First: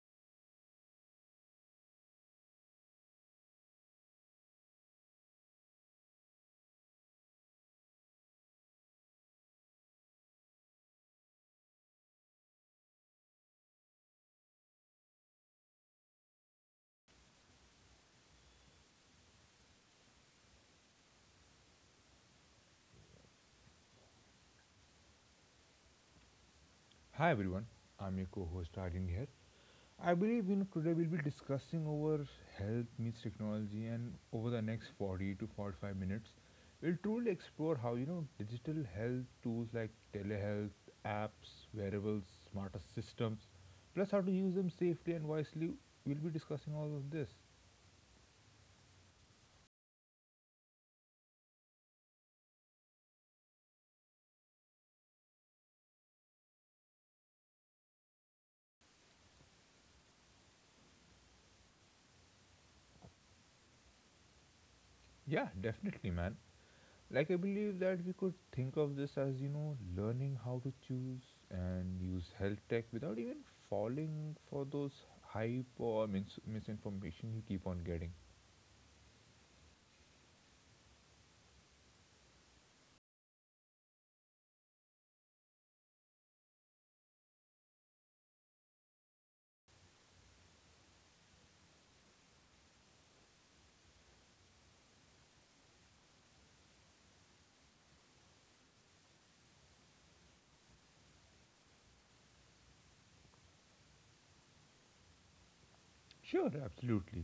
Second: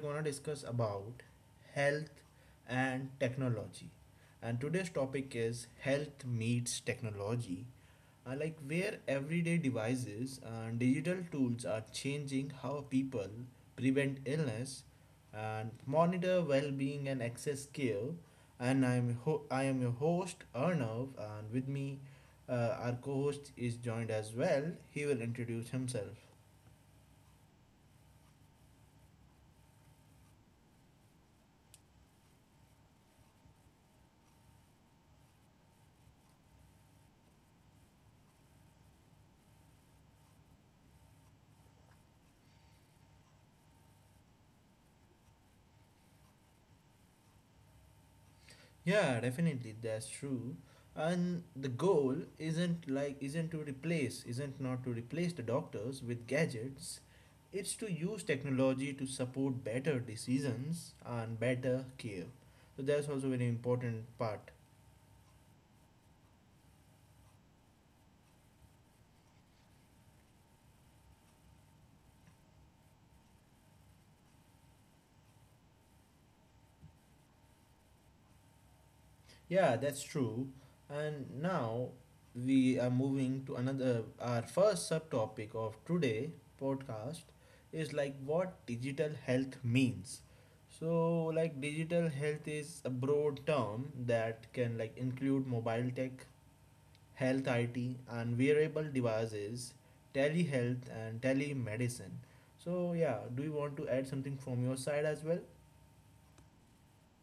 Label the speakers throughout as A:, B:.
A: going to discuss about health and technology. And today's topic is health meets technology. Like where everyday devices and digital tools are changing how people prevent illness and monitor well-being and access care. And I am your host Arnav, and with me our co-host is joined as well. He will introduce himself.
B: Hi everyone, I'm your co-host Aryan here. I believe today we'll be discussing over health meets technology, and over the next 40 to 45 minutes we'll truly explore how digital health tools like telehealth apps, wearables, smarter systems, plus how to use them safely and wisely. We'll be discussing all of this.
A: Yeah, definitely, that's true. And the goal isn't to replace, isn't not to replace the doctors with gadgets. It's to use technology to support better decisions and better care. So that's also very important part.
B: Yeah, definitely man. I believe that we could think of this as, learning how to choose and use health tech without even falling for those hype or misinformation you keep on getting.
A: Yeah, that's true. And now we are moving to another, our first subtopic of today podcast is like what digital health means. So, like, digital health is a broad term that can like include mobile tech, health IT, and wearable devices, telehealth, and telemedicine. So, yeah, do you want to add something from your side as well?
B: Sure, absolutely.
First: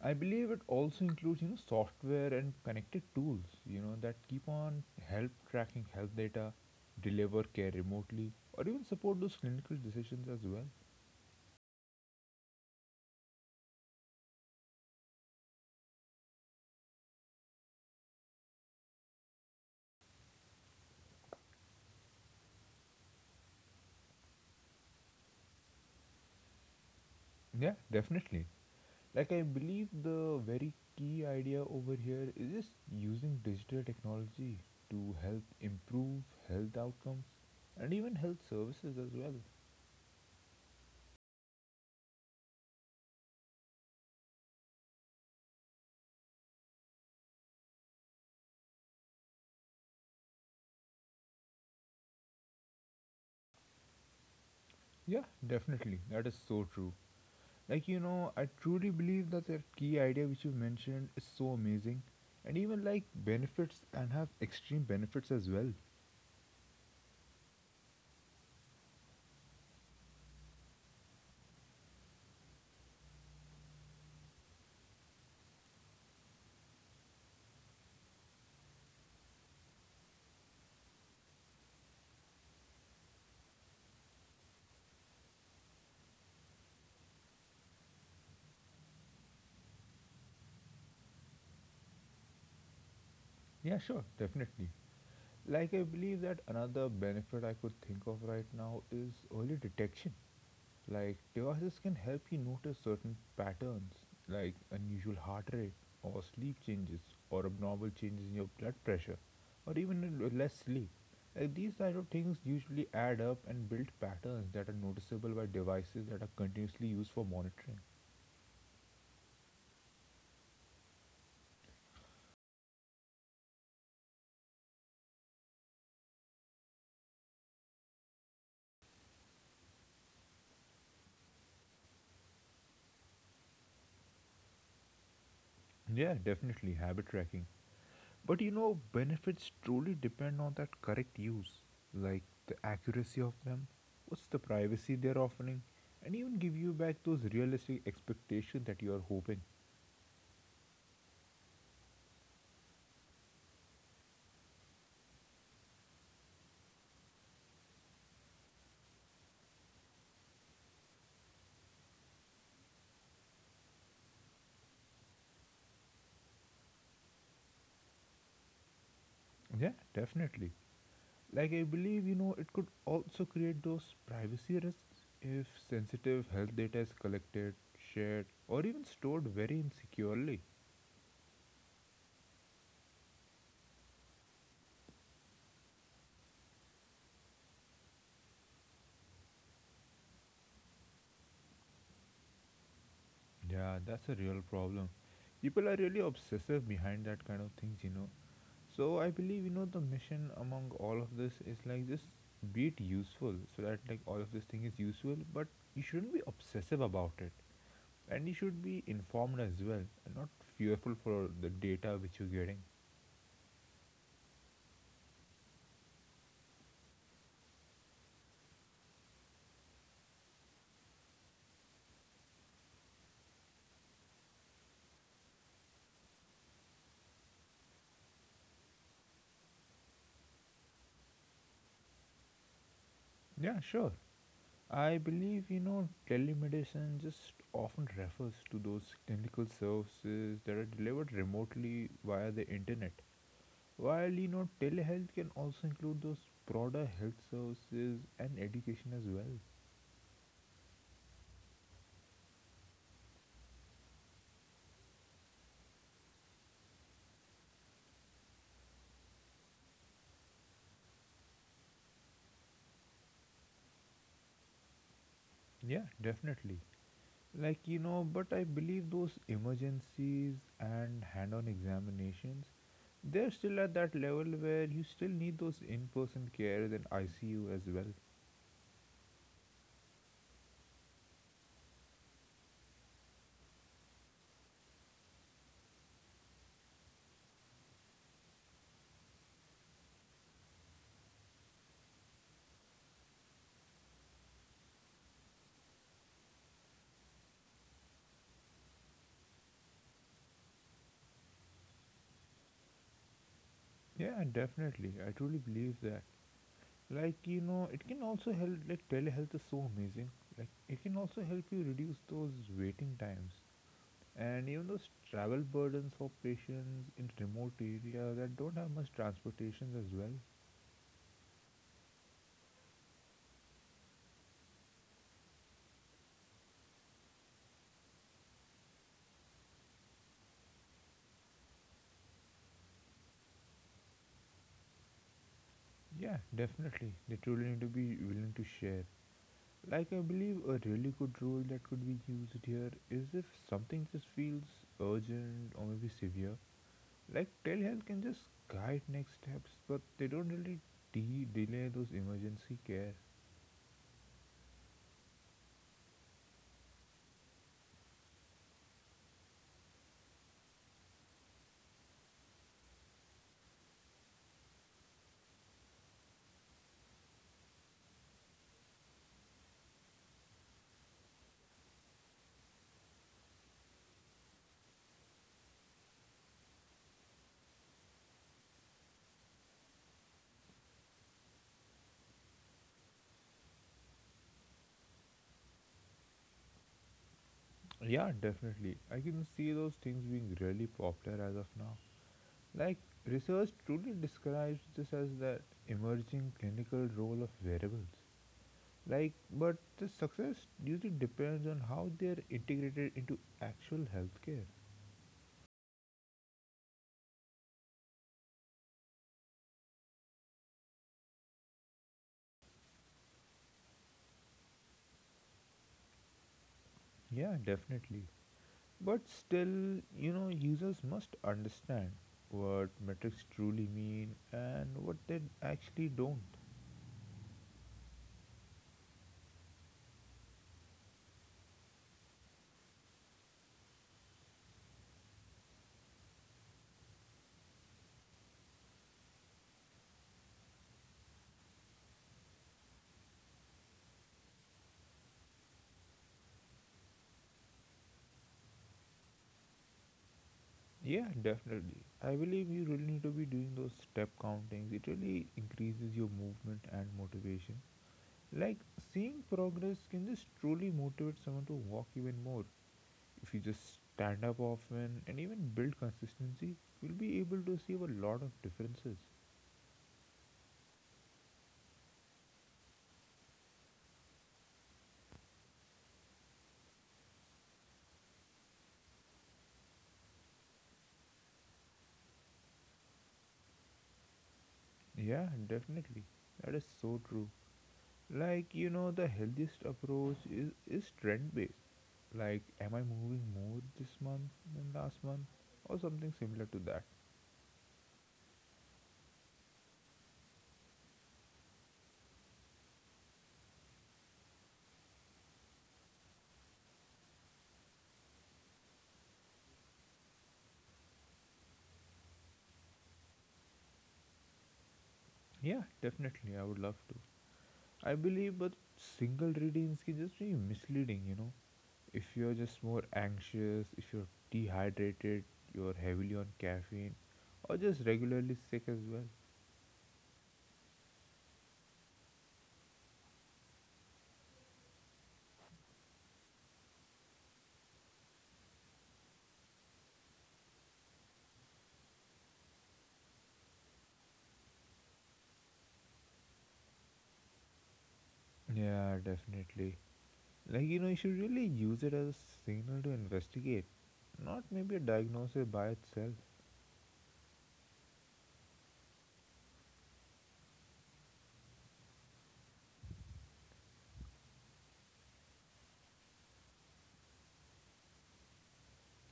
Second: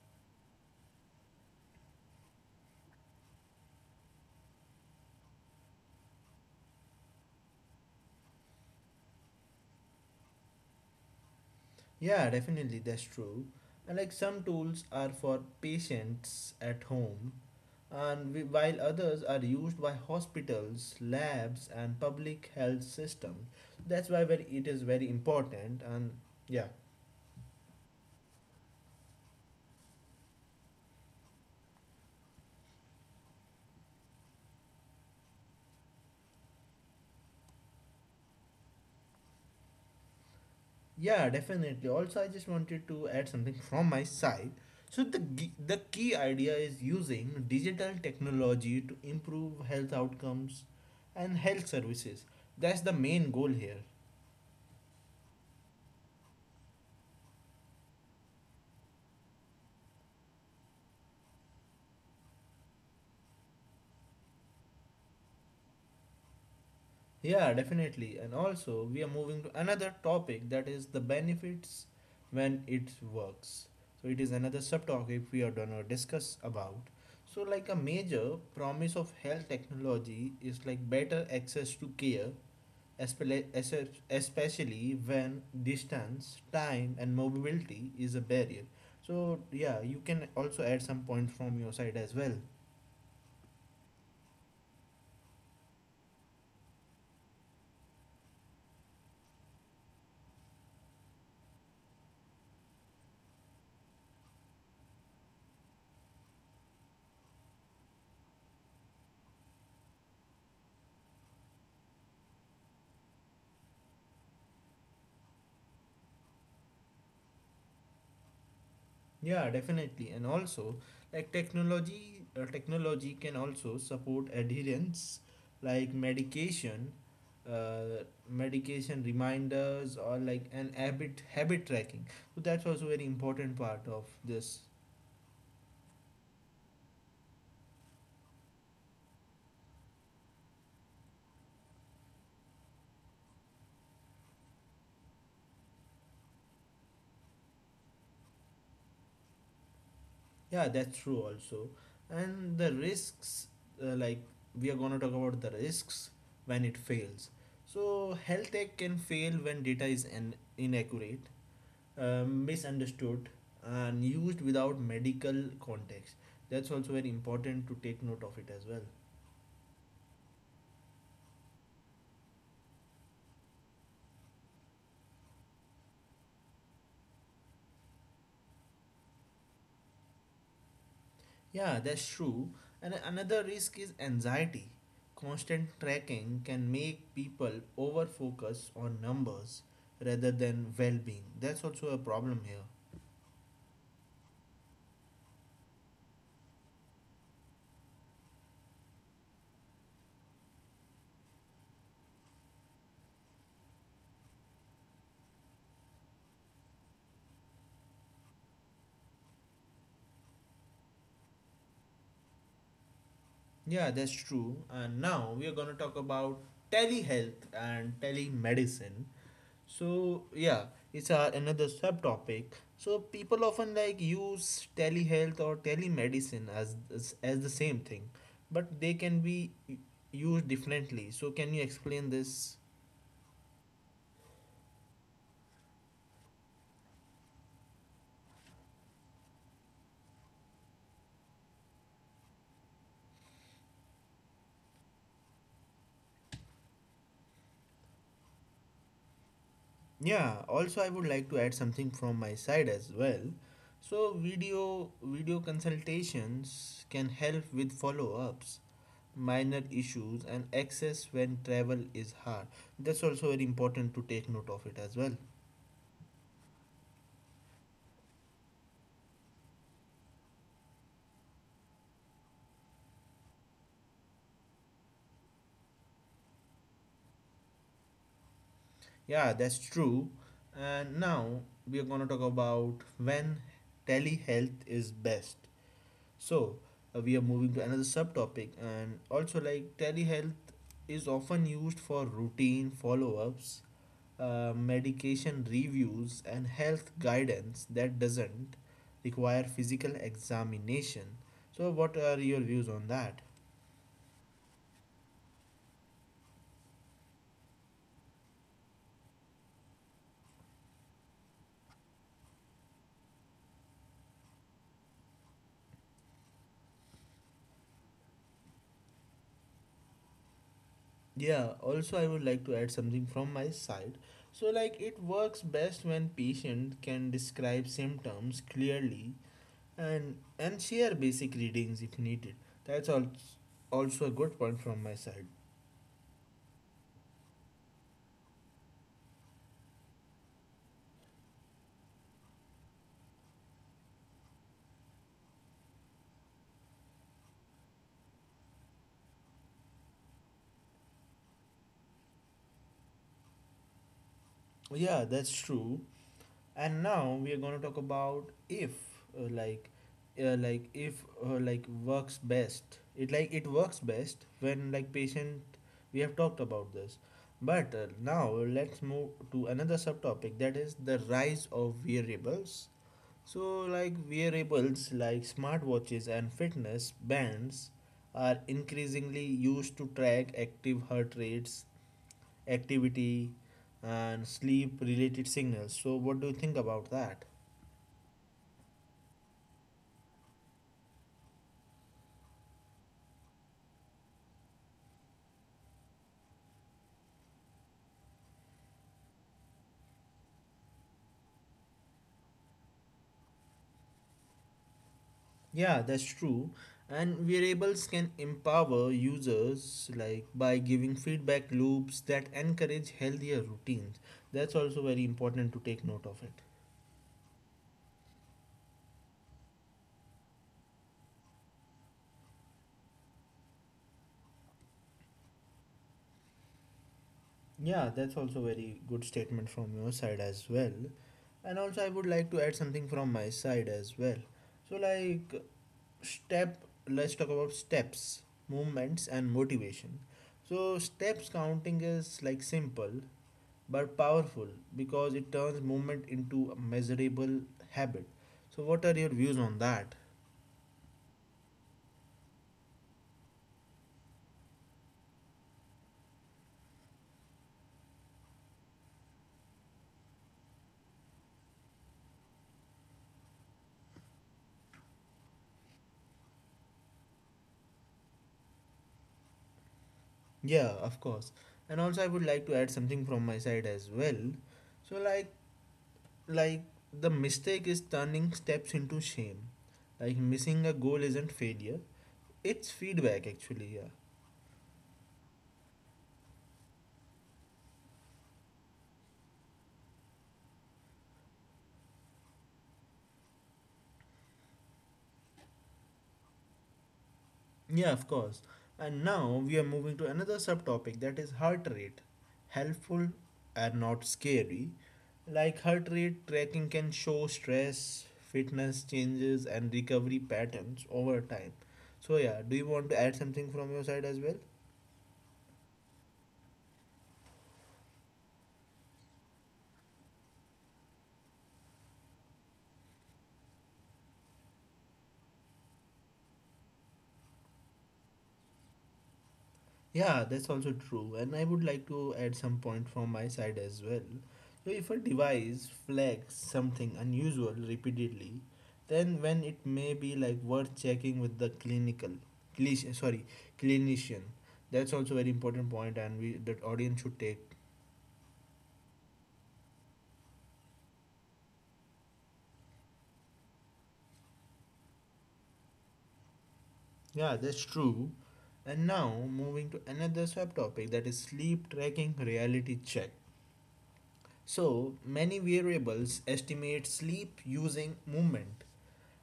B: I believe it also includes, software and connected tools, that keep on help tracking health data, deliver care remotely, or even support those clinical decisions as well.
A: Yeah, definitely, that's true. And like some tools are for patients at home, and we, while others are used by hospitals, labs, and public health systems. That's why very, it is very important. And yeah,
B: Yeah, definitely. I believe the very key idea over here is just using digital technology to help improve health outcomes and even health services as well.
A: yeah, definitely. Also, I just wanted to add something from my side. So the key idea is using digital technology to improve health outcomes and health services. That's the main goal here.
B: Yeah, definitely. That is so true. I truly believe that key idea which you mentioned is so amazing and even like benefits and have extreme benefits as well.
A: Yeah, definitely. And also, we are moving to another topic that is the benefits when it works. So, it is another subtopic we are gonna discuss about. So, like a major promise of health technology is like better access to care, espele- es- especially when distance, time, and mobility is a barrier. So, yeah, you can also add some points from your side as well.
B: Yeah, sure, definitely. I believe that another benefit I could think of right now is early detection. Like devices can help you notice certain patterns, like unusual heart rate, or sleep changes, or abnormal changes in your blood pressure, or even less sleep. Like these type of things usually add up and build patterns that are noticeable by devices that are continuously used for monitoring.
A: Yeah, definitely. And also, like technology can also support adherence, like uh, medication reminders, or like an habit tracking. So that's also very important part of this.
B: Yeah, definitely habit tracking. But benefits truly depend on that correct use, like the accuracy of them, what's the privacy they're offering, and even give you back those realistic expectations that you are hoping.
A: Yeah, that's true also. And the risks, like we are gonna talk about the risks when it fails. So health tech can fail when data is an inaccurate misunderstood and used without medical context. That's also very important to take note of it as well.
B: Yeah, definitely. Like, I believe, you know, it could also create those privacy risks if sensitive health data is collected, shared, or even stored very insecurely.
A: Yeah, that's true. And another risk is anxiety. Constant tracking can make people over focus on numbers rather than well being. That's also a problem here.
B: Yeah, that's a real problem. People are really obsessive behind that kind of things. So I believe the mission among all of this is like just be it useful so that like all of this thing is useful, but you shouldn't be obsessive about it, and you should be informed as well and not fearful for the data which you're getting.
A: Yeah, that's true. And now we are going to talk about telehealth and telemedicine. So yeah, it's a, another subtopic. So people often like use telehealth or telemedicine as, as the same thing, but they used differently. So can you explain this?
B: Yeah, sure. I believe telemedicine just often refers to those clinical services that are delivered remotely via the internet. While telehealth can also include those broader health services and education as well.
A: Yeah. Also, I would like to add something from my side as well. So video consultations can help with follow-ups, minor issues, and access when travel is hard. That's also very important to take note of it as well.
B: Yeah, definitely. But I believe those emergencies and hand on examinations, they're still at that level where you still need those in person cares and ICU as well.
A: Yeah, that's true. And now we are going to talk about when telehealth is best. So we are moving to another subtopic, and also like telehealth is often used for routine follow ups, medication reviews, and health guidance that doesn't require physical examination. So, what are your views on that?
B: Yeah, definitely. I truly believe that. It can also help, like, telehealth is so amazing. Like, it can also help you reduce those waiting times and even those travel burdens for patients in remote areas that don't have much transportations as well.
A: Yeah, also I would like to add something from my side. So like it works best when patient can describe symptoms clearly and share basic readings if needed. That's al- also a good point from my side.
B: Yeah, definitely. They truly need to be willing to share. I believe a really good rule that could be used here is if something just feels urgent or maybe severe. Like, telehealth can just guide next steps, but they don't really delay those emergency care.
A: Yeah, that's true. And now we are going to talk about uh, like if works best it works best when like patient we have talked about this, but now let's move to another subtopic that is the rise of wearables. So like wearables like smartwatches and fitness bands are increasingly used to track active heart rates, activity, and sleep related signals. So what do you think about that?
B: Yeah, definitely. I can see those things being really popular as of now. Like, research truly describes this as that emerging clinical role of variables. Like, but the success usually depends on how they are integrated into actual healthcare.
A: Yeah, that's true. And variables can empower users like by giving feedback loops that encourage healthier routines. That's also very important to take note of it.
B: Yeah, definitely. But still, users must understand what metrics truly mean and what they actually don't.
A: Yeah, that's also very good statement from your side as well. And also I would like to add something from my side as well. So like step let's talk about steps, movements and motivation. So steps counting is like simple but powerful because it turns movement into a measurable habit. So, what are your views on that?
B: Yeah, definitely. I believe you really need to be doing those step countings. It really increases your movement and motivation. Like seeing progress can just truly motivate someone to walk even more. If you just stand up often and even build consistency, you'll be able to see a lot of differences.
A: Yeah, of course. And also, I would like to add something from my side as well. So, like the mistake is turning steps into shame. Like missing a goal isn't failure; it's feedback actually. Yeah.
B: Yeah, definitely. That is so true. The healthiest approach is trend based. Like, am I moving more this month than last month? Or something similar to that.
A: Yeah, of course. And now we are moving to another subtopic that is heart rate. Helpful and not scary. Like heart rate tracking can show stress, fitness changes, and recovery patterns over time. So, yeah, do you want to add something from your side as well?
B: Yeah, definitely. I would love to. I believe, but single readings can just be misleading. If you're just more anxious, if you're dehydrated, you're heavily on caffeine, or just regularly sick as well.
A: Yeah, that's also true. And I would like to add some point from my side as well. So, if a device flags something unusual repeatedly, then when it may be like worth checking with the clish, sorry, clinician. That's also very important point, and we that audience should take.
B: Yeah, definitely. You should really use it as a signal to investigate, not maybe a diagnosis by itself.
A: Yeah, that's true. And now moving to another sub topic that is sleep tracking reality check. So many variables estimate sleep using movement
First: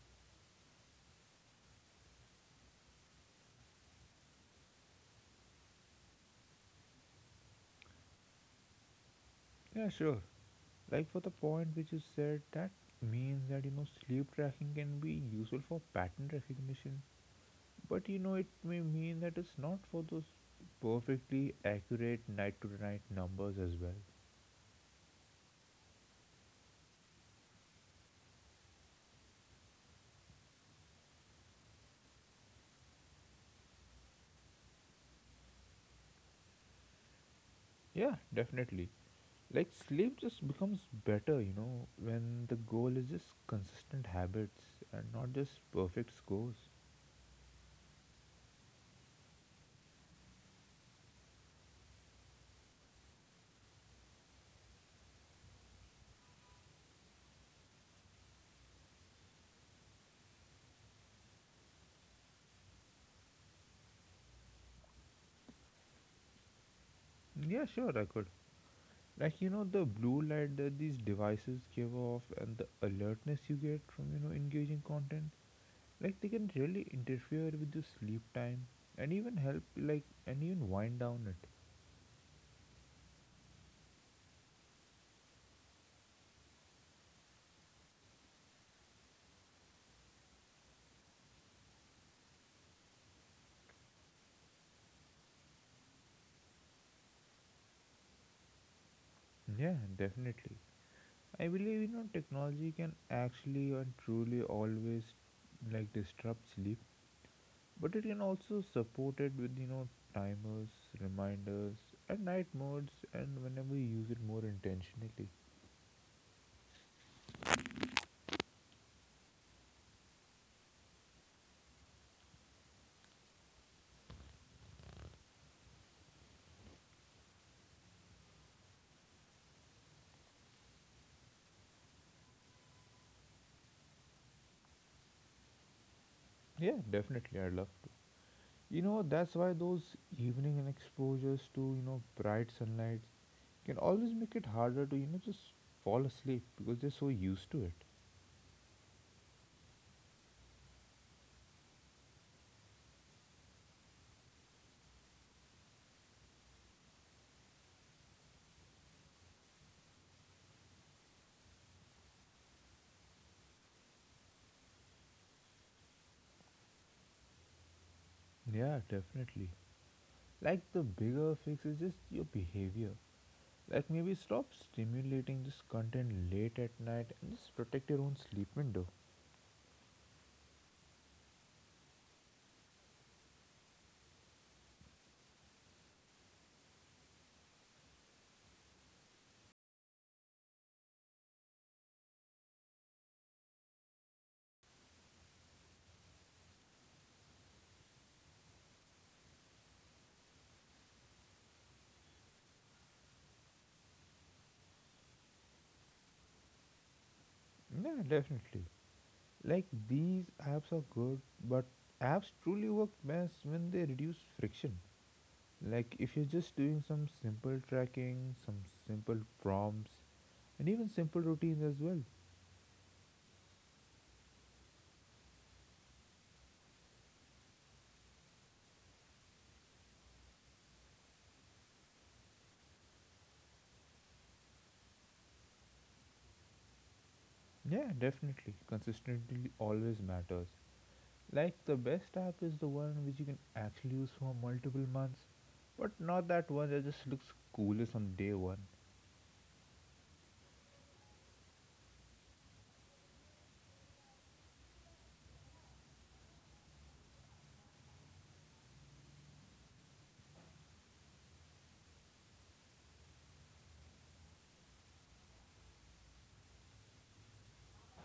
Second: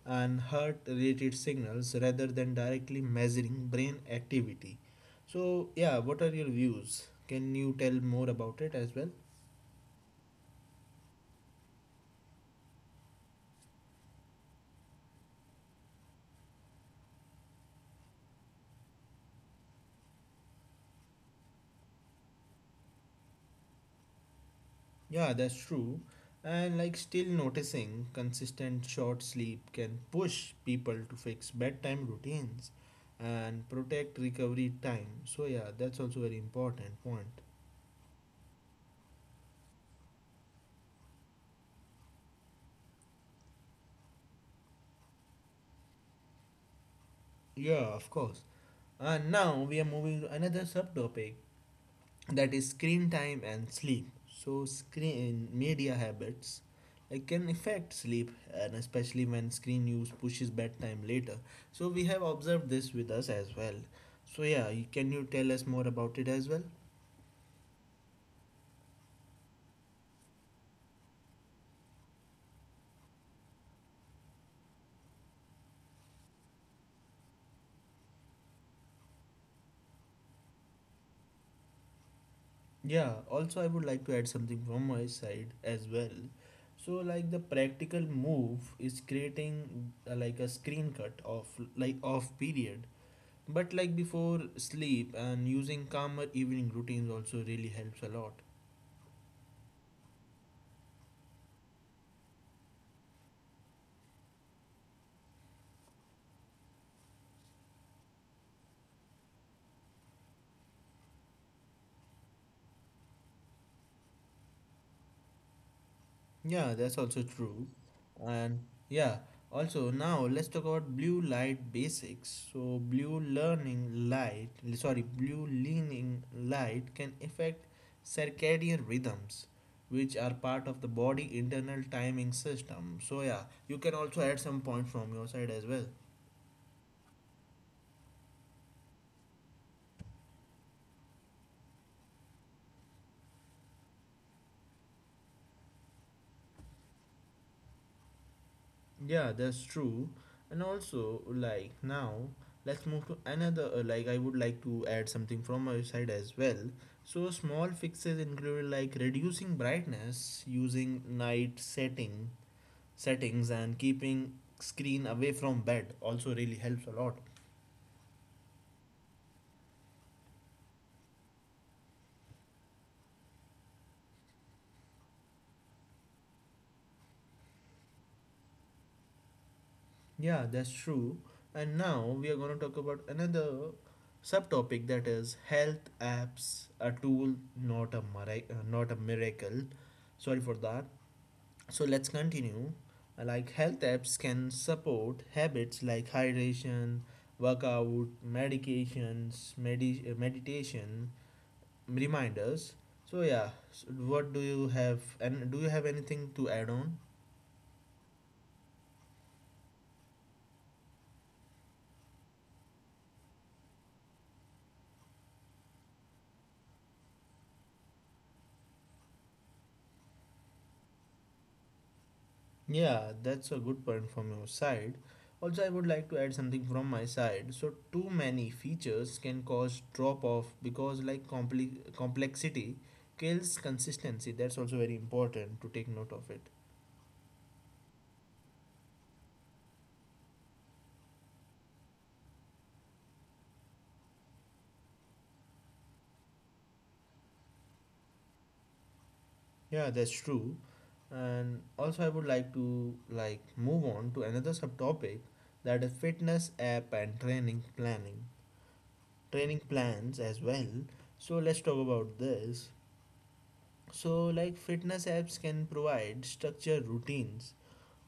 A: and heart related signals rather than directly measuring brain activity. So, yeah, what are your views? Can you tell more about it as well?
B: Yeah, sure. Like, for the point which you said, that means that, sleep tracking can be useful for pattern recognition, but, it may mean that it's not for those perfectly accurate night to night numbers as well.
A: Yeah, that's true. And like still noticing consistent short sleep can push people to fix bedtime routines and protect recovery time. So, yeah, that's also very important point.
B: Yeah, definitely. Like sleep just becomes better, when the goal is just consistent habits and not just perfect scores.
A: Yeah, of course. And now we are moving to another subtopic that is screen time and sleep. So screen media habits like can affect sleep, and especially when screen use pushes bedtime later. So we have observed this with us as well. So can you tell us more about it as well?
B: Yeah, sure, I could. The blue light that these devices give off and the alertness you get from, engaging content, like, they can really interfere with your sleep time and even help, like, and even wind down it.
A: Yeah, also I would like to add something from my side as well. So like the practical move is creating like a screen cut of like off period. But like before sleep and using calmer evening routines also really helps a lot.
B: Yeah, definitely. I believe technology can actually and truly always, like, disrupt sleep, but it can also support it with timers, reminders, and night modes, and whenever you use it more intentionally.
A: Yeah, that's also true. And yeah, also now let's talk about blue light basics. So blue leaning light can affect circadian rhythms, which are part of the body internal timing system. So yeah, you can also add some point from your side as well.
B: Yeah, definitely, I'd love to. That's why those evening and exposures to bright sunlight can always make it harder to just fall asleep because they're so used to it.
A: Yeah, that's true. And also, like now, let's move to another. Like, I would like to add something from my side as well. So, small fixes include like reducing brightness, using night setting settings, and keeping screen away from bed. Also, really helps a lot.
B: Yeah, definitely. Like the bigger fix is just your behavior. Like maybe stop stimulating this content late at night and just protect your own sleep window.
A: Yeah, that's true. And now we are going to talk about another subtopic that is health apps, a tool, not a miracle. Not a miracle sorry for that So let's continue. Like health apps can support habits like hydration, workout, medications, meditation, reminders. So yeah, so what do you have and do you have anything to add on?
B: Yeah, definitely. Like these apps are good, but apps truly work best when they reduce friction. Like if you're just doing some simple tracking, some simple prompts, and even simple routines as well.
A: Yeah, that's a good point from your side. Also, I would like to add something from my side. So too many features can cause drop off because like compli complexity kills consistency. That's also very important to take note of it.
B: Yeah, definitely. Consistency always matters. Like the best app is the one which you can actually use for multiple months, but not that one that just looks coolest on day one.
A: Yeah, that's true. And also I would like to like move on to another subtopic that is fitness app and training planning. Training plans as well. So let's talk about this. So like fitness apps can provide structured routines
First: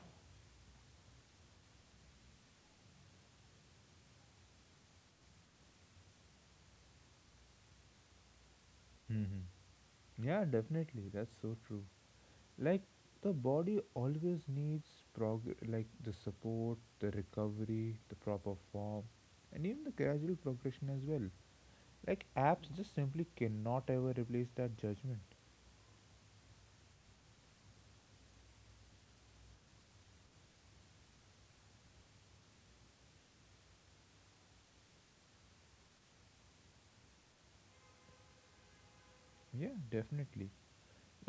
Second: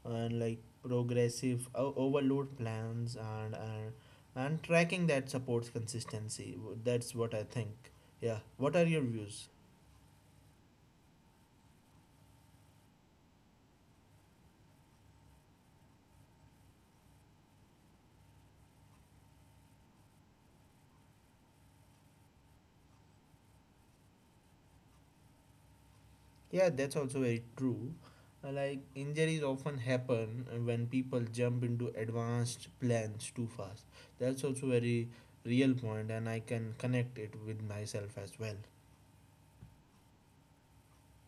A: and like overload plans and and tracking that supports consistency. That's what I think. Yeah, what are your
B: Hmm.
A: views?
B: Yeah, definitely. That's so true. Like the body always needs like the support, the recovery, the proper form, and even the gradual progression as well. Like apps just simply cannot ever replace that judgment.
A: Yeah, that's also very true. Like injuries often happen when people jump into advanced plans too fast. That's also very real point and I can connect it with myself as well.
B: Yeah, definitely.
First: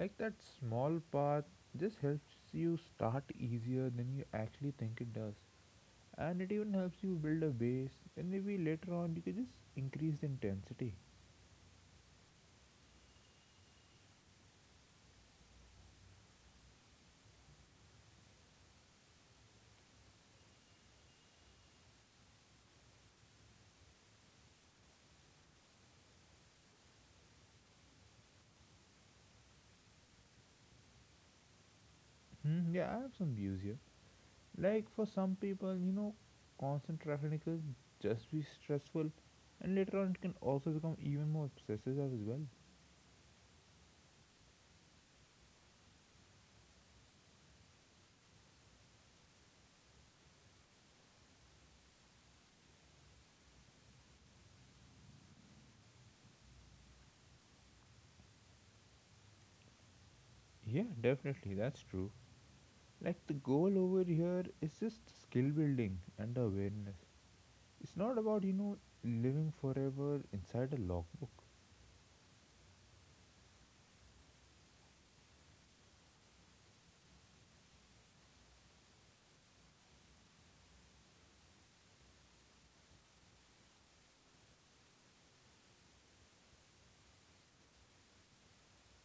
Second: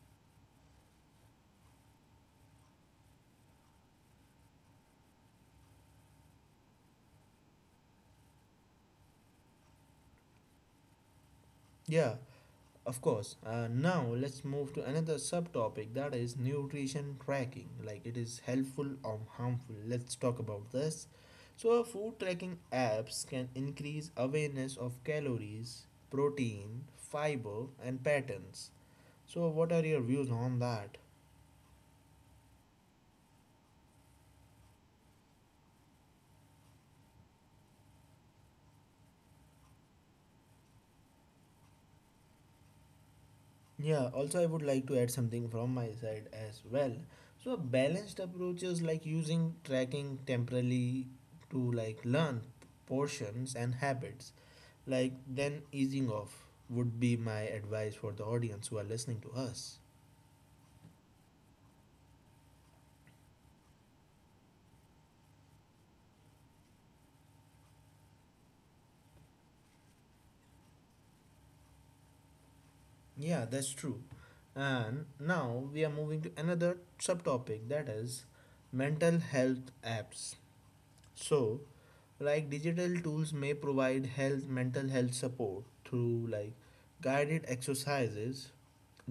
B: Like that small path just helps you start easier than you actually think it does, and it even helps you build a base, and maybe later on you can just increase the intensity.
A: Yeah, of course. Now let's move to another subtopic that is nutrition tracking. Like it is helpful or harmful. Let's talk about this. So, food tracking apps can increase awareness of calories, protein, fiber, and patterns. So, what are your views on that?
B: Hmm, yeah, I have some views here. Like for some people, constant traffic can just be stressful, and later on it can also become even more obsessive as well.
A: Yeah, also, I would like to add something from my side as well. So, a balanced approach is like using tracking temporarily to like learn portions and habits, like then easing off would be my advice for the audience who are listening to us.
B: Yeah, definitely, that's true. Like the goal over here is just skill building and awareness. It's not about, living forever inside a logbook.
A: Yeah, that's true. And now we are moving to another subtopic that is mental health apps. So, like digital tools may provide health mental health support through like guided exercises,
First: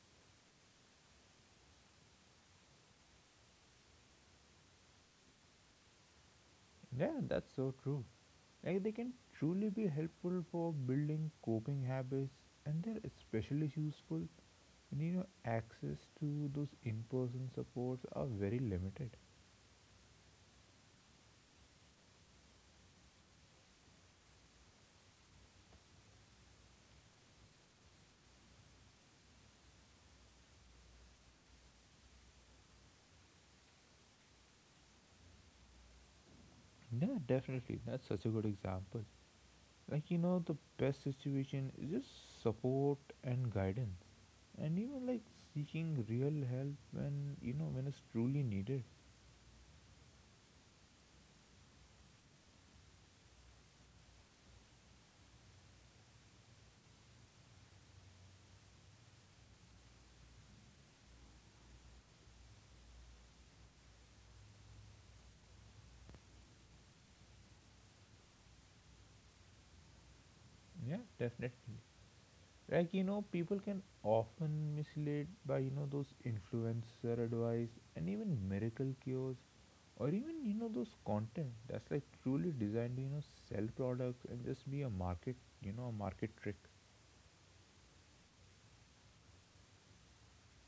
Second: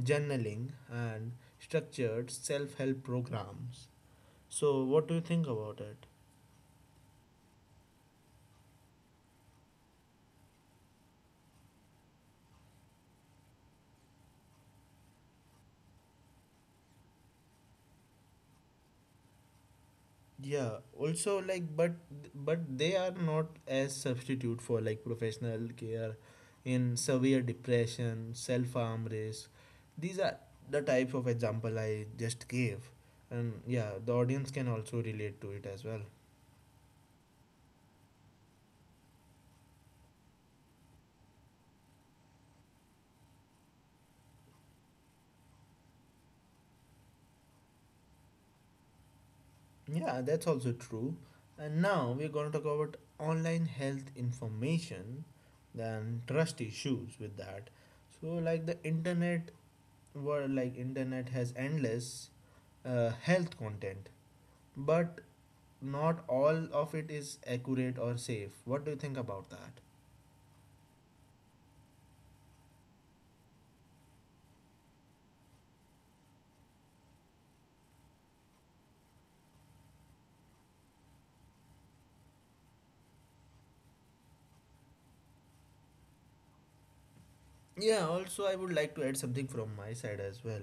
A: journaling, and structured self-help programs. So what do you think about it?
B: Yeah, that's so true. Like they can truly be helpful for building coping habits, and they're especially useful. And access to those in person supports are very limited.
A: Yeah, also like but they are not as substitute for like professional care in severe depression, self-harm risk. These are the type of example I just gave, and yeah the audience can also relate to it as well.
B: Yeah, definitely. That's such a good example. The best situation is just support and guidance. And even like seeking real help when, when it's truly needed.
A: Yeah, that's also true. And now we're going to talk about online health information, then trust issues with that. So, like internet has endless health content, but not all of it is accurate or safe. What do you think about that?
B: Yeah, definitely. Like people can often misled by those influencer advice and even miracle cures, or even those content that's like truly designed to sell products and just be a market, a market trick.
A: Yeah, also, I would like to add something from my side as well.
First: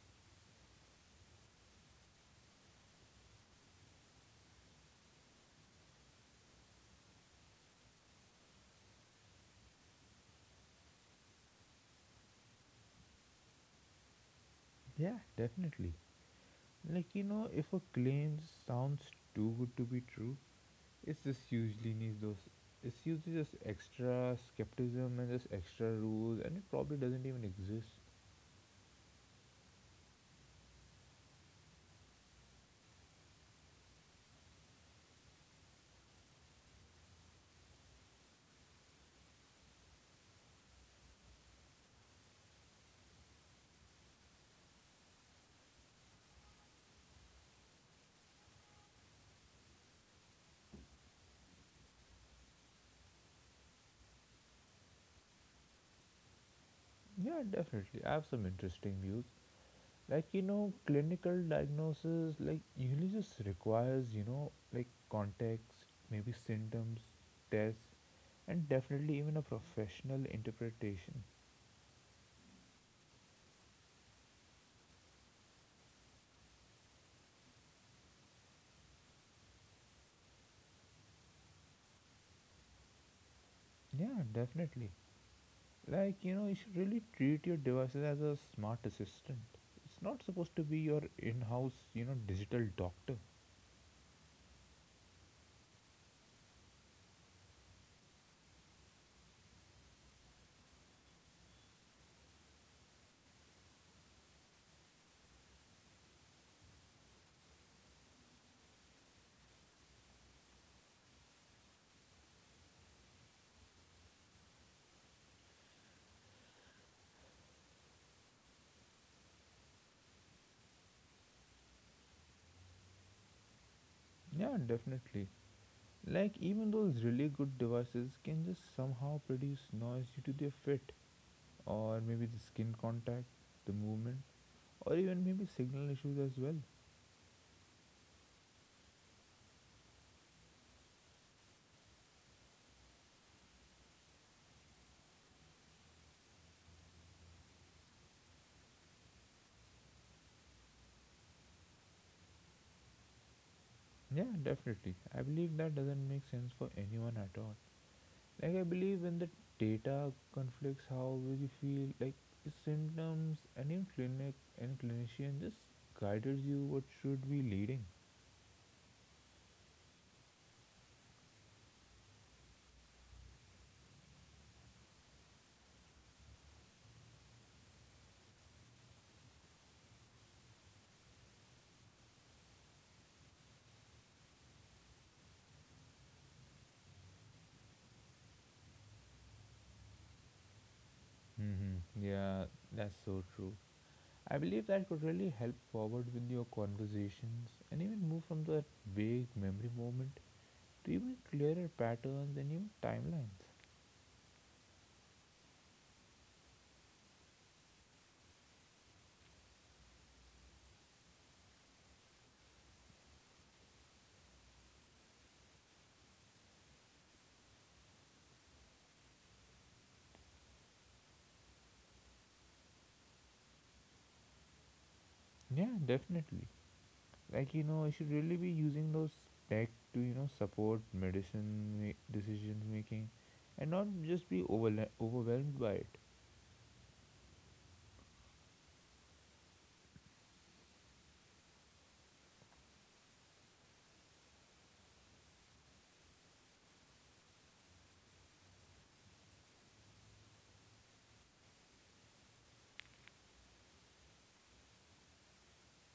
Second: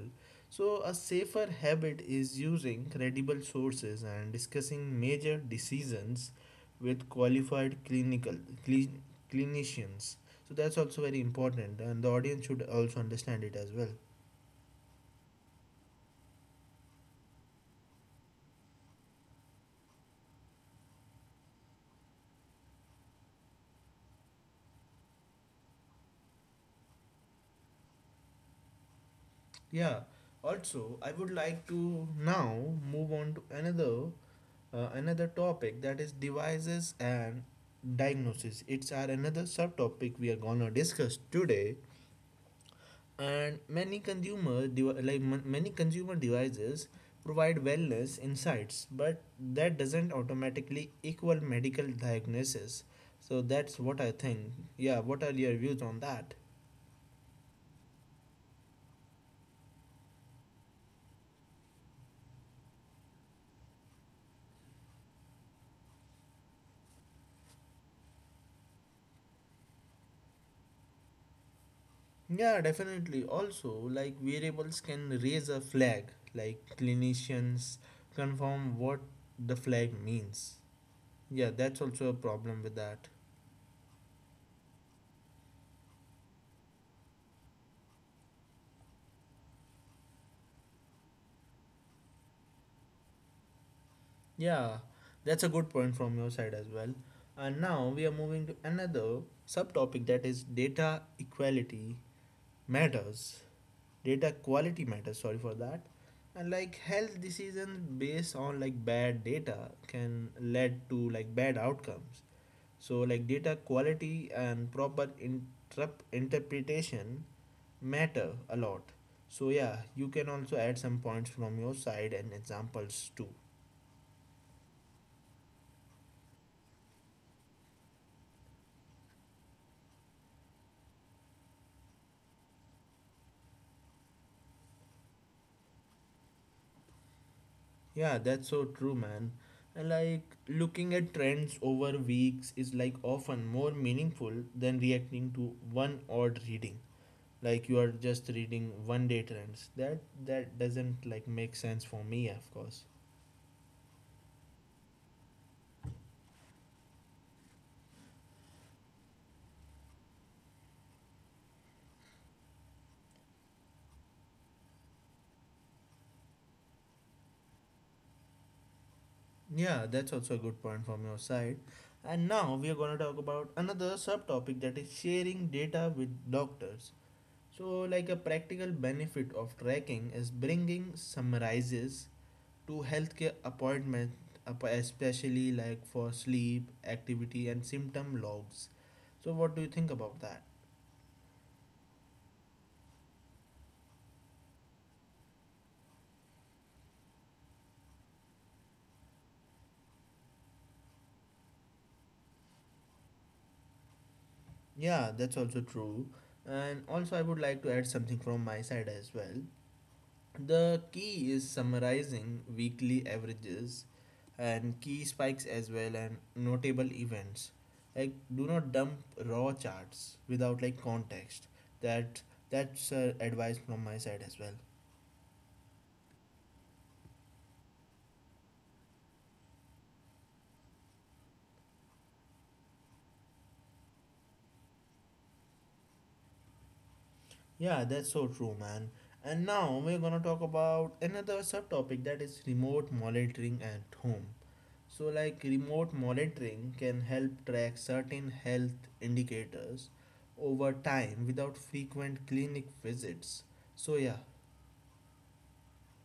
A: So, a safer habit is using credible sources and discussing major decisions with qualified cli- clinicians. So, that's also very important, and the audience should also understand it as well.
B: Yeah, definitely. Like if a claim sounds too good to be true it's just usually needs those it's usually just extra skepticism and just extra rules, and it probably doesn't even exist.
A: Yeah, also, I would like to now move on to another topic that is devices and diagnosis. It's our another subtopic we are gonna discuss today. And many consumer devices provide wellness insights, but that doesn't automatically equal medical diagnosis. So that's what I think. Yeah, what are your views on that?
B: Yeah, definitely, I have some interesting views. Like clinical diagnosis like usually just requires like context, maybe symptoms, tests, and definitely even a professional interpretation.
A: Yeah, definitely, also like variables can raise a flag, like clinicians confirm what the flag means. Yeah, that's also a problem with that.
B: Yeah, definitely. Like you should really treat your devices as a smart assistant. It's not supposed to be your in-house, digital doctor.
A: Yeah, that's a good point from your side as well. And now we are moving to another subtopic that is data equality matters. Data quality matters, sorry for that. And like health decisions based on like bad data can lead to like bad outcomes. So like data quality and proper interpretation matter a lot. So yeah, you can also add some points from your side and examples too.
B: Yeah, definitely. Like even those really good devices can just somehow produce noise due to their fit, or maybe the skin contact, the movement, or even maybe signal issues as well.
A: Yeah, that's so true, man. And like looking at trends over weeks is like often more meaningful than reacting to one odd reading. Like you are just reading one day trends. That doesn't like make sense for me, of course.
B: Yeah, definitely. I believe that doesn't make sense for anyone at all. Like I believe in the data conflicts how will you feel, like symptoms and even clinician just guides you what should be leading.
A: Yeah, that's also a good point from your side. And now we are going to talk about another subtopic that is sharing data with doctors. So, like a practical benefit of tracking is bringing summarizes to healthcare appointment, especially like for sleep, activity, and symptom logs. So, what do you think about that?
B: Hmm. Yeah, that's so true. I believe that could really help forward with your conversations and even move from that vague memory moment to even clearer patterns and even timelines.
A: Yeah, that's also true. And also, I would like to add something from my side as well. The key is summarizing weekly averages and key spikes as well and notable events. Like, do not dump raw charts without like context. That that's advice from my side as well.
B: Yeah, definitely. Like, you know, you should really be using those tech to, you know, support decisions making, and not just be overwhelmed by it.
A: Yeah, that's so true, man. And now we're gonna talk about another subtopic that is remote monitoring at home. So, like, remote monitoring can help track certain health indicators over time without frequent clinic visits. So, yeah,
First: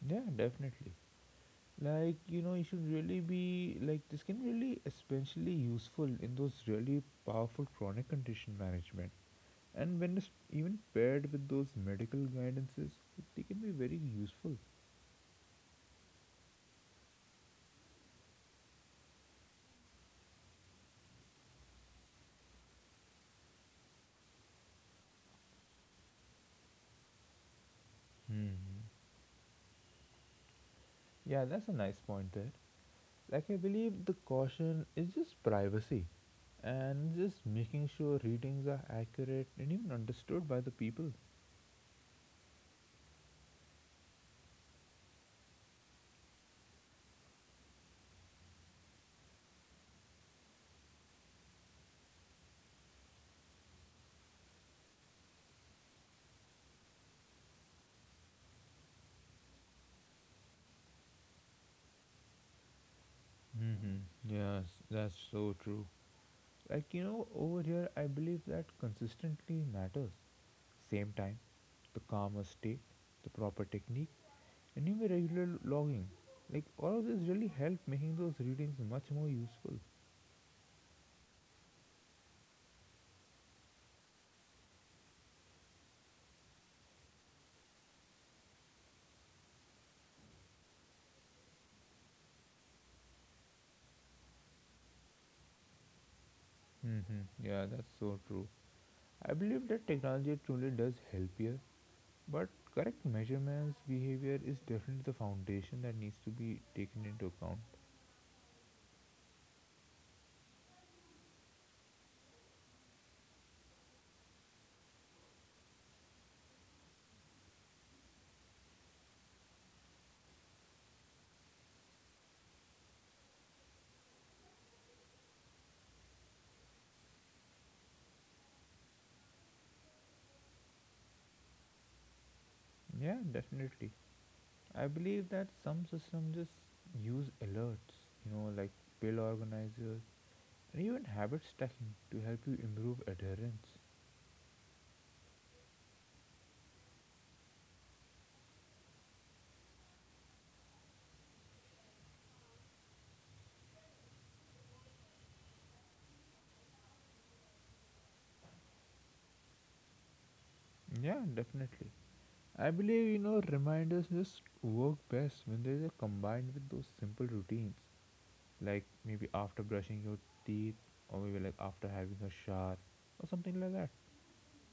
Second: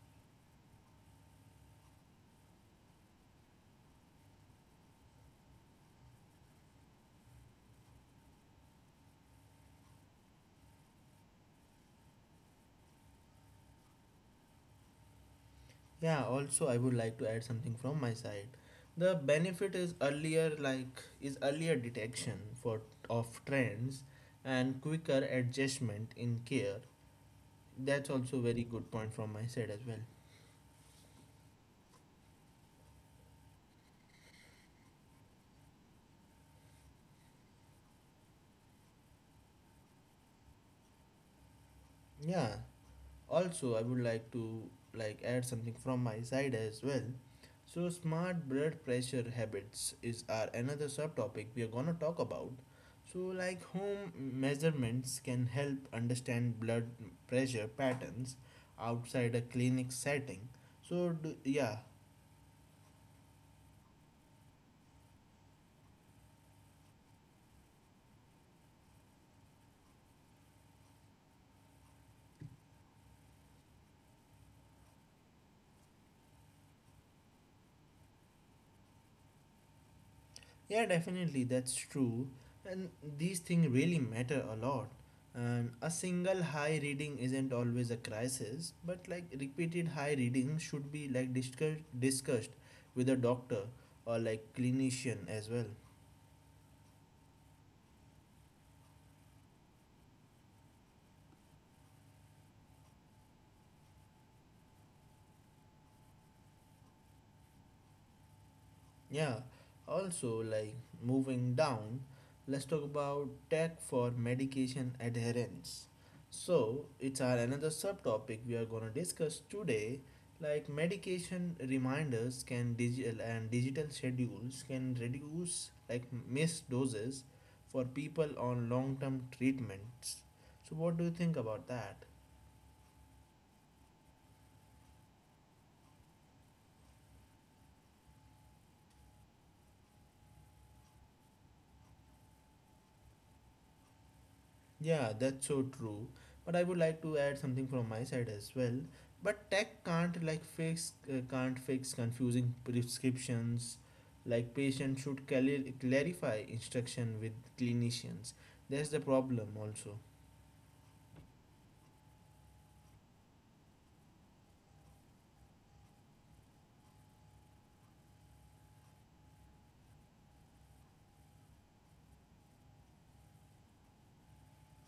B: Yeah, definitely. Like, you know, you should really be like this can really especially useful in those really powerful chronic condition management, and when it's even paired with those medical guidances, they can be very useful.
A: yeah, also, I would like to add something from my side. The benefit is earlier detection for of trends and quicker adjustment in care. That's also very
B: hmm
A: good point from my side as well.
B: yeah, that's a nice point there. Like, I believe the caution is just privacy and just making sure readings are accurate and even understood by the people.
A: Yeah. Also, I would like to like add something from my side as well. So, smart blood pressure habits is our another subtopic we are gonna talk about. So, like home measurements can help understand blood pressure patterns outside a clinic setting. So, do, yeah,
B: Mm-hmm. Yes, that's so true. Like, you know, over here, I believe that consistently matters. Same time, the calmer state, the proper technique, and even regular logging. Like, all of this really help making those readings much more useful.
A: yeah, definitely, that's true. And these things really matter a lot. And a single high reading isn't always a crisis, but like repeated high readings should be like discussed with a doctor or like clinician as well.
B: Mm-hmm. Yeah, that's so true. I believe that technology truly does help here, but correct measurements, behavior is definitely the foundation that needs to be taken into account.
A: Yeah, also, like moving down, let's talk about tech for medication adherence. So, it's our another subtopic we are going to discuss today. Like medication reminders can digital schedules can reduce like missed doses for people on long term treatments. So, what do you think about that?
B: Yeah, definitely. I believe that some systems just use alerts, you know, like pill organizers and even habit stacking to help you improve adherence.
A: Yeah, that's so true. But I would like to add something from my side as well. But tech can't fix confusing prescriptions. Like patient should clarify instruction with clinicians. That's the problem also.
B: Yeah, definitely. I believe, you know, reminders just work best when they are combined with those simple routines, like maybe after brushing your teeth, or maybe like after having a shower, or something like that.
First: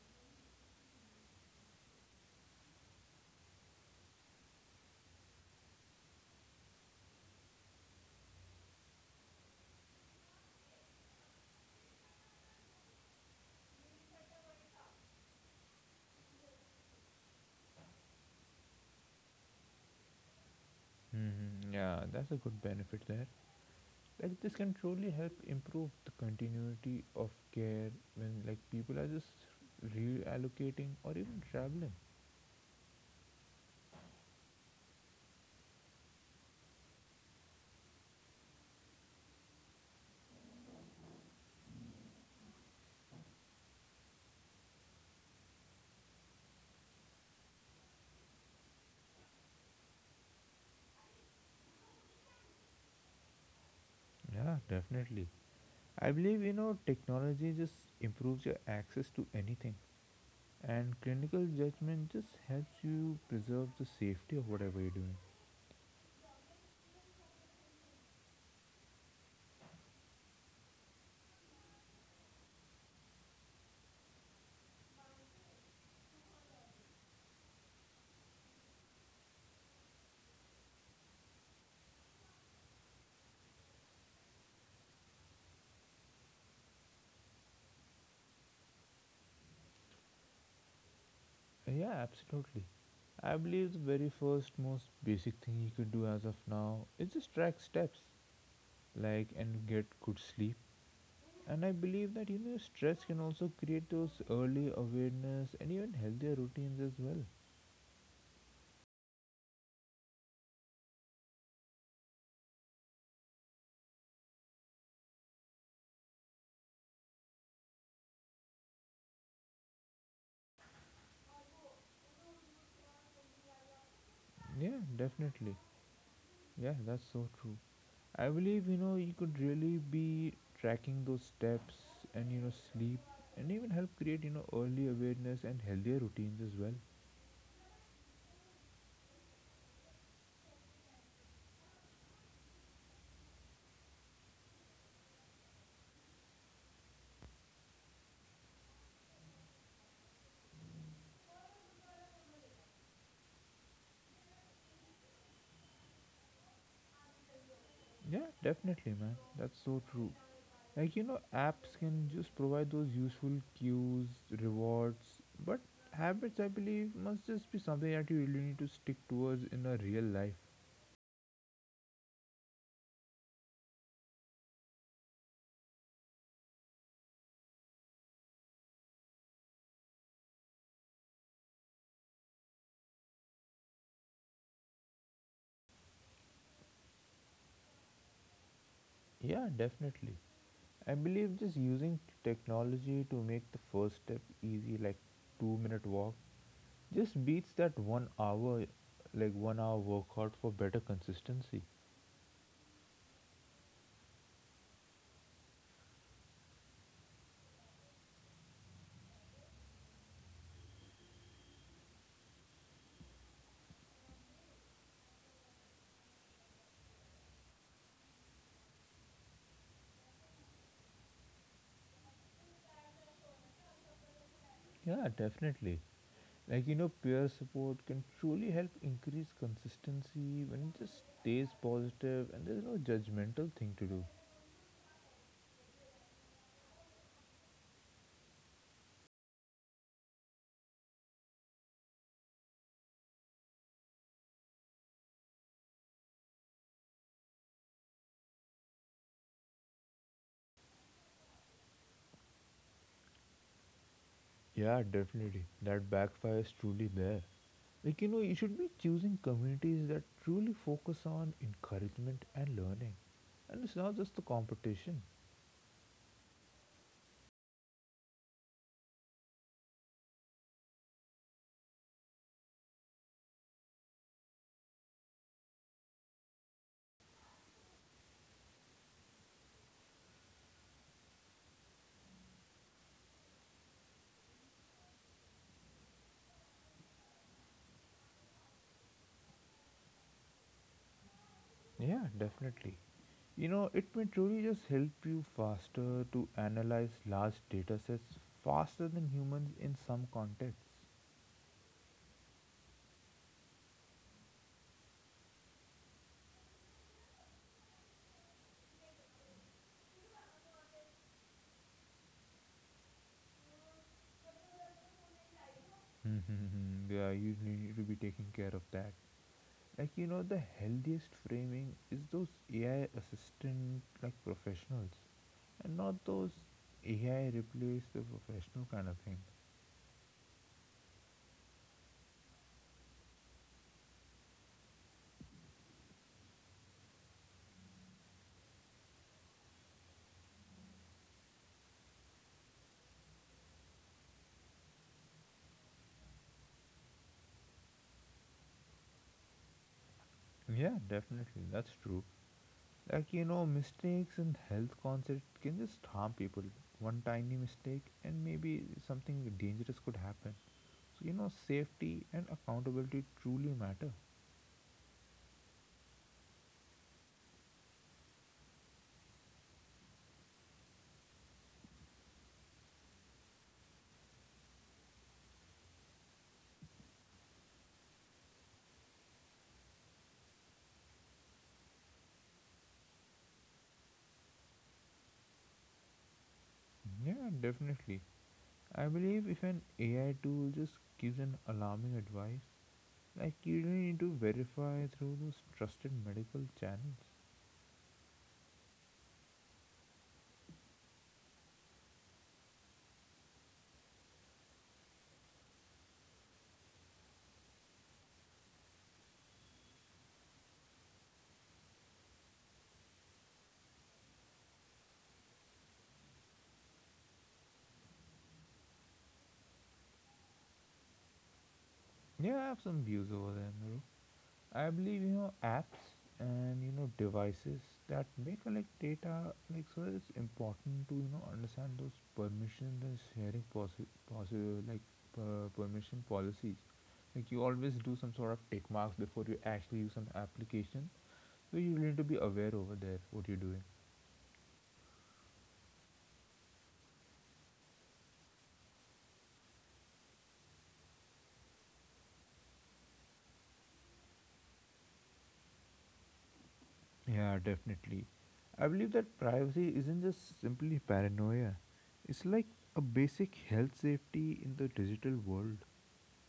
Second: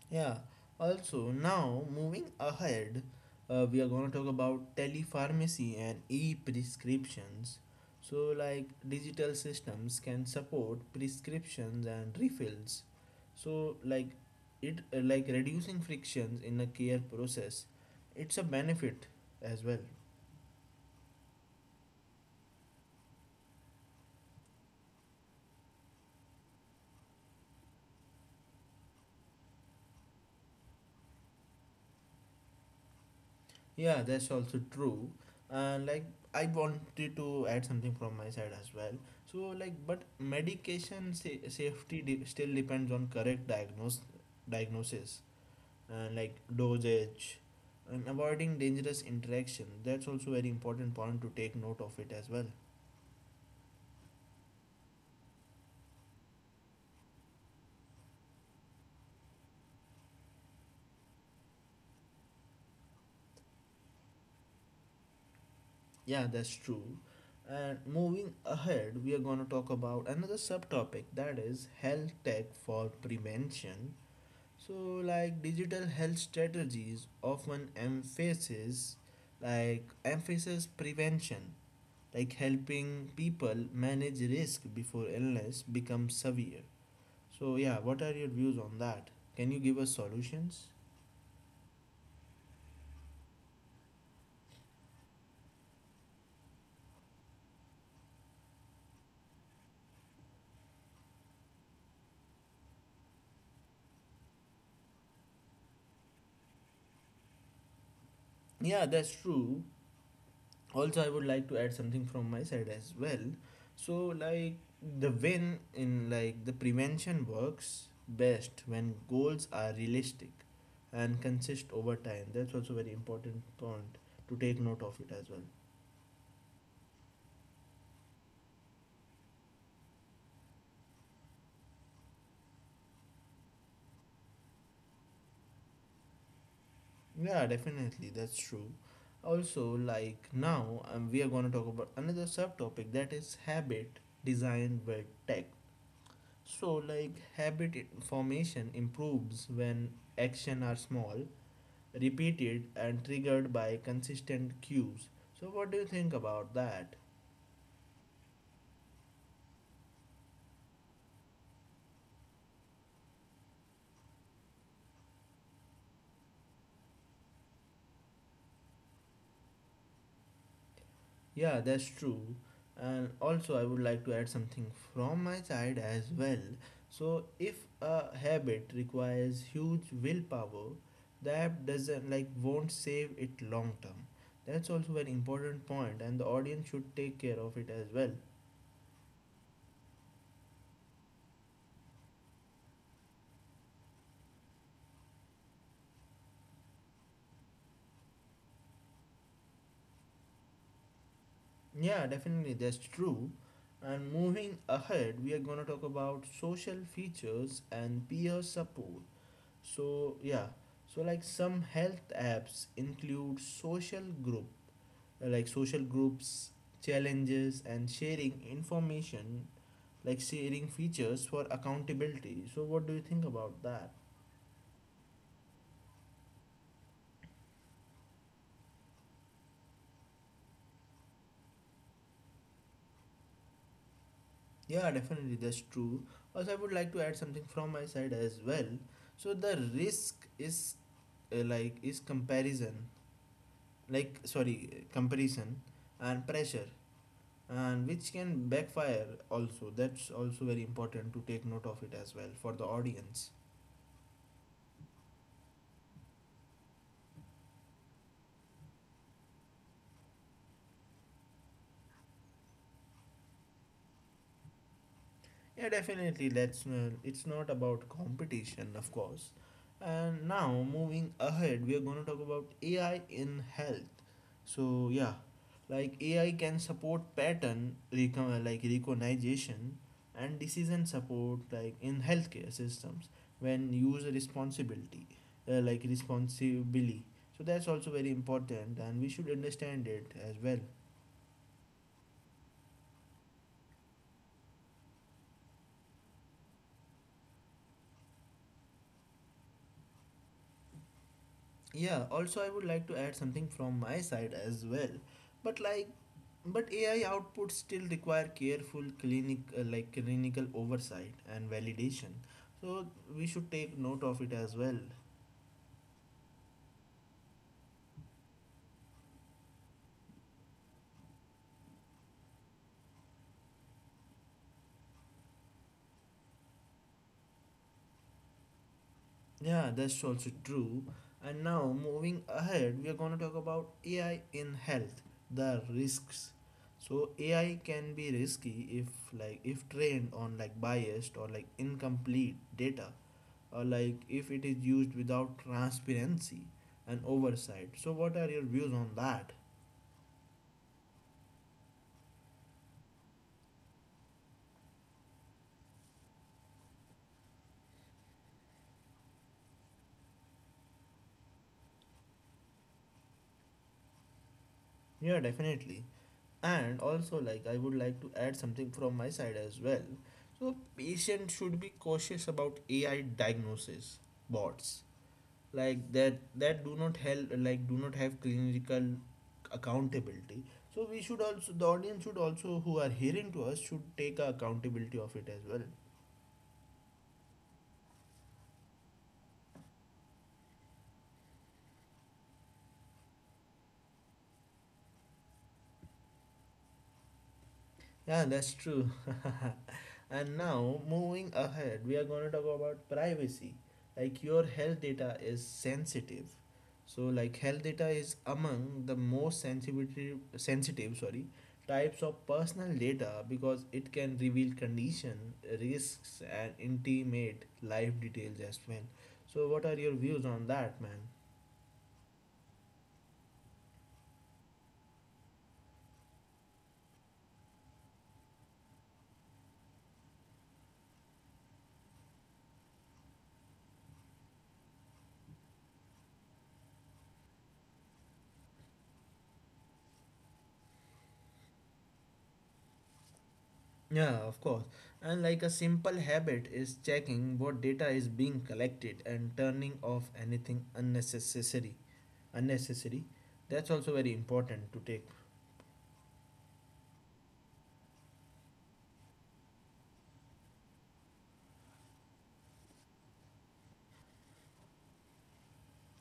A: Yeah, also now moving ahead, we are going to talk about telepharmacy and e prescriptions. So, like digital systems can support prescriptions and refills. So, like it reducing frictions in the care process. It's a benefit as well.
B: Yeah, that's a good benefit there. Like this can truly help improve the continuity of care when like people are just reallocating or even traveling.
A: Yeah, that's also true. And like I wanted to add something from my side as well. So like, but medication still depends on correct diagnose diagnosis and like dosage and avoiding dangerous interaction. That's also very important point to take note of it as well.
B: Yeah, definitely. I believe, you know, technology just improves your access to anything, and clinical judgment just helps you preserve the safety of whatever you're doing.
A: Yeah, that's true. And moving ahead, we are going to talk about another subtopic that is health tech for prevention. So, like digital health strategies often emphasis prevention, like helping people manage risk before illness becomes severe. So, yeah, what are your views on that? Can you give us solutions?
B: Yeah, absolutely. I believe the very first most basic thing you could do as of now is just track steps like and get good sleep. And I believe that, you know, stress can also create those early awareness and even healthier routines as well.
A: Yeah, that's true. Also, I would like to add something from my side as well. So like the win in like the prevention works best when goals are realistic and consist over time. That's also very important point to
B: Yeah,
A: take note of it as
B: definitely.
A: well.
B: Yeah, that's so true. I believe, you know, you could really be tracking those steps and, you know, sleep and even help create, you know, early awareness and healthier routines as well.
A: Yeah, definitely, that's true. Also, like now we are going to talk about another subtopic that is habit designed by tech. So like formation improves when action are small, repeated and triggered by consistent cues. So, what do you think about that?
B: Yeah, definitely, man. That's so true. Like, you know, apps can just provide those useful cues, rewards, but habits I believe must just be something that you really need to stick towards in a real life.
A: Yeah, that's true. And also, I would like to add something from my side as well. So, if a habit requires huge willpower, the app doesn't like won't save it long term. That's also an important point, and the audience should take care of it as well.
B: Yeah, definitely. I believe just using technology to make the first step easy, like 2-minute walk, just beats that 1 hour, like one hour workout for better consistency.
A: Yeah, definitely, that's true. And moving ahead, we are going to talk about social features and peer support. So yeah, so like some health apps include social groups, challenges and sharing information, like sharing features for accountability. So what do you think about that?
B: Yeah, definitely. Like, you know, peer support can truly help increase consistency when it just stays positive and there's no judgmental thing to do.
A: Yeah, definitely, that's true. Also, I would like to add something from my side as well. So the risk is like is comparison like sorry comparison and pressure and which can backfire also. That's also very important to take note of it as well for the audience.
B: Yeah, definitely. That backfire is truly there. Like, you know, you should be choosing communities that truly focus on encouragement and learning. And it's not just the competition.
A: Yeah, definitely. Let's it's not about competition, of course. And now moving ahead, we are going to talk about AI in health. So yeah, like AI can support pattern recon- like recognition and decision support like in healthcare systems when used responsibility like responsibly. So that's also very important and we should understand it as well.
B: Yeah, definitely. You know, it may truly just help you faster to analyze large data sets faster than humans in some contexts.
A: Yeah, also I would like to add something from my side as well. But like, but AI outputs still require careful clinical oversight and validation. So we should take note of it as well.
B: Yeah, you need to be taking care of that. Like, you know, the healthiest framing is those AI assistant like professionals, and not those AI replace the professional kind of thing.
A: Yeah, that's also true. And now, moving ahead, we are going to talk about AI in health, the risks. So AI can be risky if like if trained on like biased or like incomplete data, or like if it is used without transparency and oversight. So what are your views on that?
B: Yeah, definitely. That's true. Like, you know, mistakes and health concept can just harm people. One tiny mistake and maybe something dangerous could happen. So, you know, safety and accountability truly matter.
A: Yeah, definitely. And also like I would like to add something from my side as well. So patients should be cautious about AI diagnosis bots, like that do not have clinical accountability. So we should also, the audience should also, who are hearing to us, should take accountability of it as well.
B: Yeah, definitely. I believe if an AI tool just gives an alarming advice, like you really need to verify through those trusted medical channels.
A: Yeah, that's true. And now, moving ahead, we are going to talk about privacy. Like, your health data is sensitive. So, like, health data is among the most sensitive types of personal data, because it can reveal condition, risks, and intimate life details as well. So, what are your views on that, man?
B: Yeah, I have some views over there, bro. I believe, you know, apps and, you know, devices that may collect data, like, so it's important to, you know, understand those permissions and sharing possible like permission policies, like you always do some sort of tick marks before you actually use an application. So you need to be aware over there what you're doing.
A: Yeah, of course. And like a simple habit is checking what data is being collected and turning off anything unnecessary. That's also very important to take.
B: Yeah, definitely. I believe that privacy isn't just simply paranoia. It's like a basic health safety in the digital world.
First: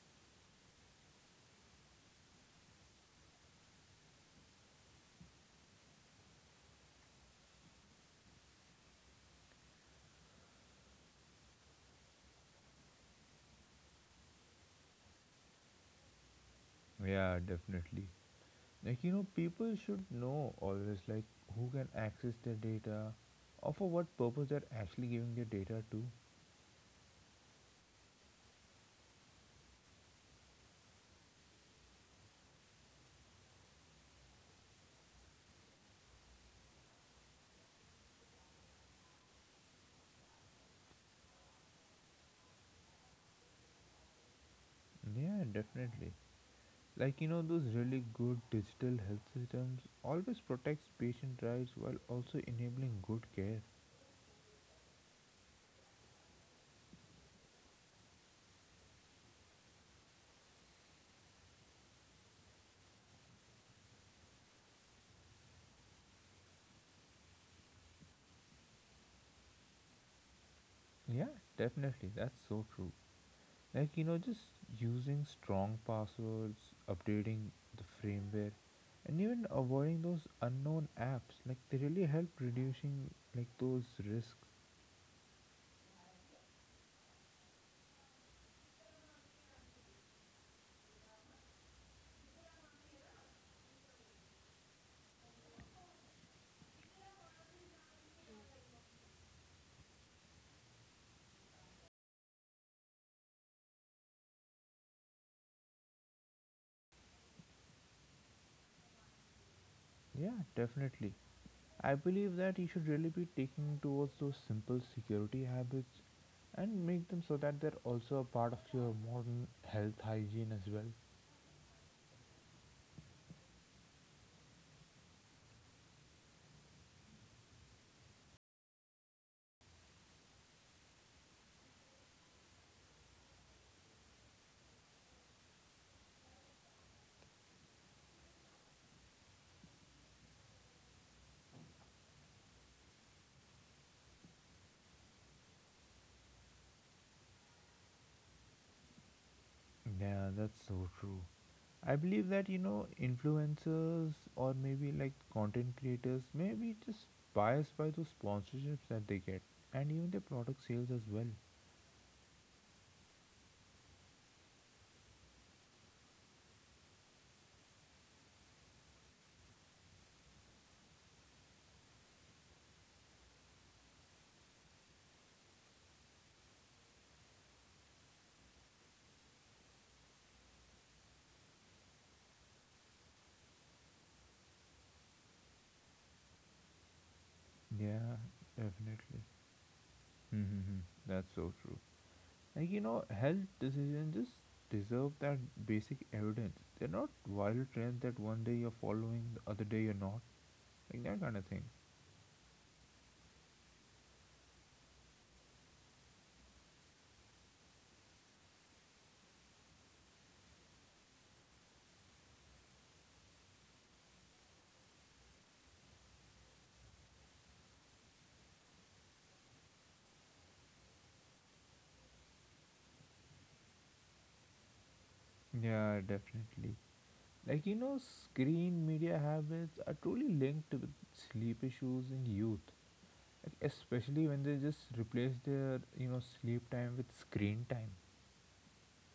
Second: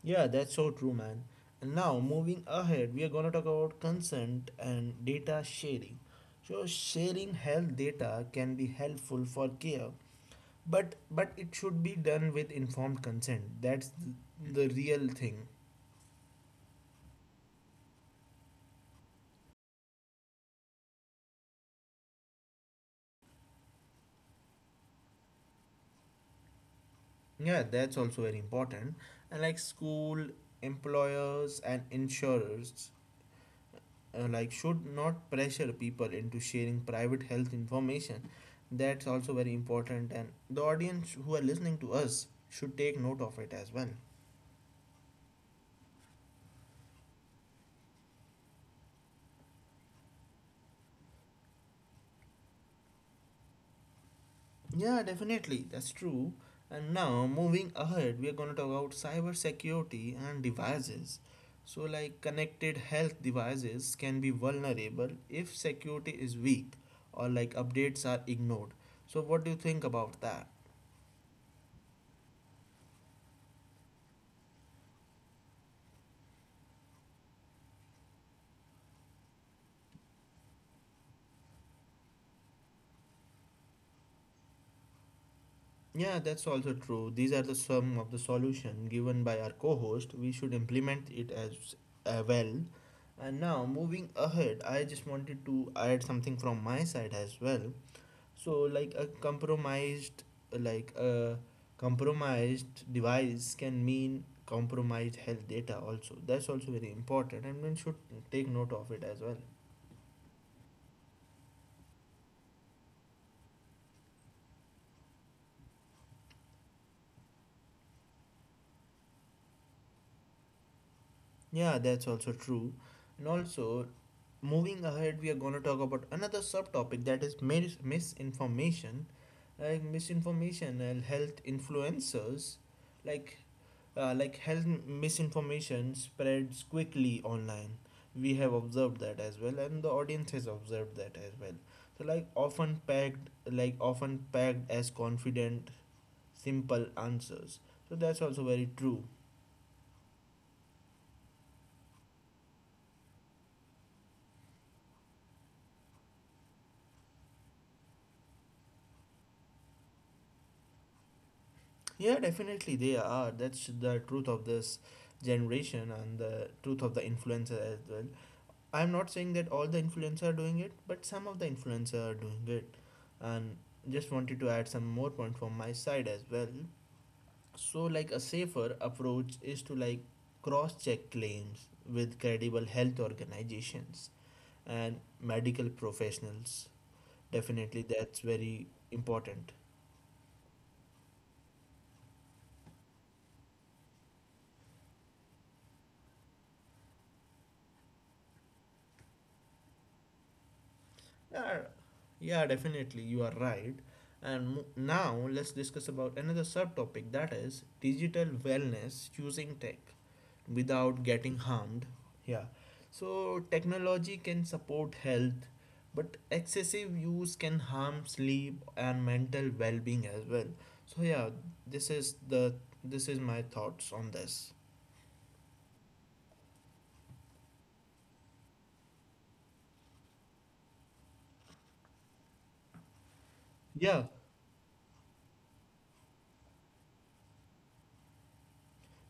A: Yeah, that's so true, man. And now, moving ahead, we are going to talk about consent and data sharing. So, sharing health data can be helpful for care, but it should be done with informed consent. That's the real thing.
B: Yeah, definitely. Like, you know, people should know always, like, who can access their data or for what purpose they're actually giving their data to.
A: Yeah, that's also very important. And like school, employers, and insurers should not pressure people into sharing private health information. That's also very important and the audience who are listening to us should take note of it as well.
B: Yeah, definitely. Like, you know, those really good digital health systems always protects patient rights while also enabling good care.
A: Yeah, definitely, that's true. And now moving ahead, we are going to talk about cyber security and devices. So like connected health devices can be vulnerable if security is weak or like updates are ignored. So what do you think about that?
B: Yeah, definitely. That's so true. Like, you know, just using strong passwords, updating the firmware, and even avoiding those unknown apps, like, they really help reducing, like, those risks.
A: Yeah, that's also true. These are the sum of the solution given by our co-host. We should implement it as well. And now moving ahead, I just wanted to add something from my side as well. So like a compromised device can mean compromised health data also. That's also very important and one should take note of it as well.
B: Yeah, definitely. I believe that you should really be taking towards those simple security habits and make them so that they're also a part of your modern health hygiene as well.
A: Yeah, that's also true. And also, moving ahead, we are going to talk about another subtopic, that is misinformation, like misinformation and health influencers. Like uh, like health misinformation spreads quickly online. We have observed that as well, and the audience has observed that as well. So, like often packed as confident simple answers. So that's also very true.
B: Yeah, that's so true. I believe that, you know, influencers or maybe like content creators may be just biased by those sponsorships that they get and even their product sales as well.
A: Yeah, definitely they are. That's the truth of this generation and the truth of the influencer as well. I'm not saying that all the influencers are doing it, but some of the influencers are doing it. And just wanted to add some more point from my side as well. So like a safer approach is to like cross-check claims with credible health organizations and medical professionals. Definitely that's
B: Yeah,
A: very
B: definitely.
A: important.
B: Mm-hmm. That's so true. Like, you know, health decisions just deserve that basic evidence. They're not viral trends that one day you're following, the other day you're not. Like, that kind of thing.
A: Yeah, yeah, definitely, you are right. And now let's discuss about another subtopic, that is digital wellness, using tech without getting harmed. Yeah. So technology can support health, but excessive use can harm sleep and mental well-being as well. So yeah, this is the this is my thoughts on this.
B: Yeah, definitely. Like, you know, screen media habits are truly linked with sleep issues in youth. Like,
A: Yeah,
B: especially when they just replace their, you know, sleep time with screen time.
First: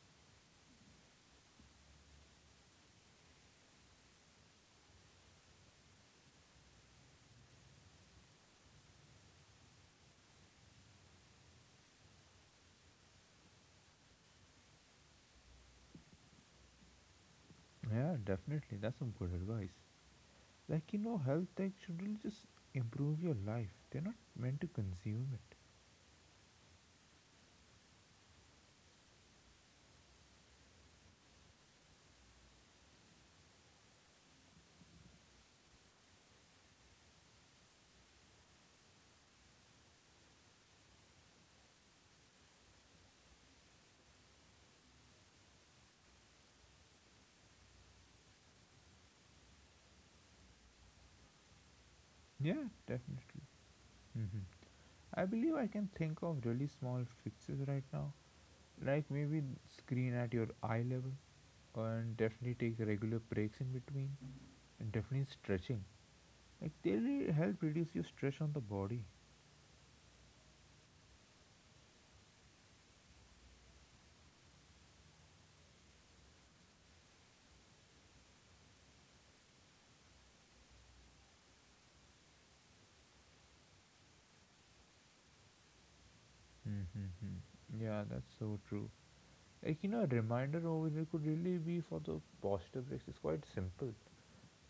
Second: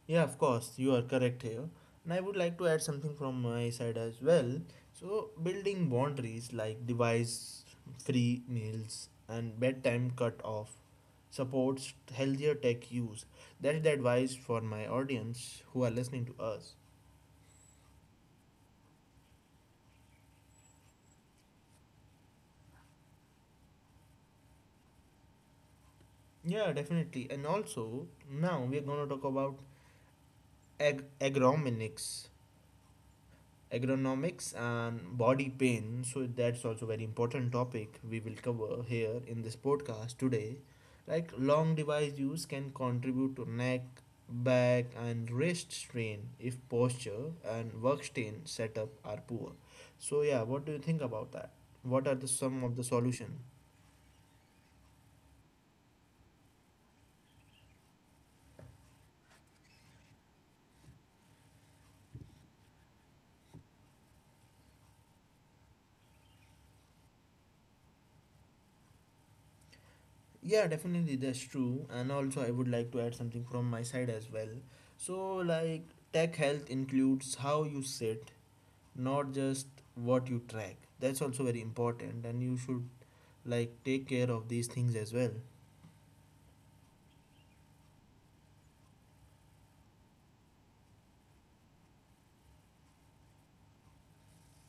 A: yeah, of course, you are correct here. And I would like to add something from my side as well. So, building boundaries like device free meals and bedtime cut off supports healthier tech use. That's the advice for my audience who are listening to us.
B: Yeah, definitely. That's some good advice. Like, you know, health tech should really just improve your life. They're not meant to consume it.
A: Yeah, definitely. And also, now we're going to talk about ag- agronomics agronomics and body pain. So that's also very important topic we will cover here in this podcast today. Like long device use can contribute to neck, back and wrist strain if posture and work stain setup are poor. So yeah, what do you think about that? What are the some
B: Yeah,
A: of the solution?
B: definitely. hmm I believe I can think of really small fixes right now, like maybe screen at your eye level, and definitely take regular breaks in between, and definitely stretching. Like they really help reduce your stress on the body.
A: Yeah, definitely that's true. And also I would like to add something from my side as well. So like tech health includes how you sit, not just what you track. That's also very important, and you should like take care of these things as well.
B: Mm-hmm. Yeah, that's so true. Like, you know, a reminder over here could really be for the posture breaks. It's quite simple.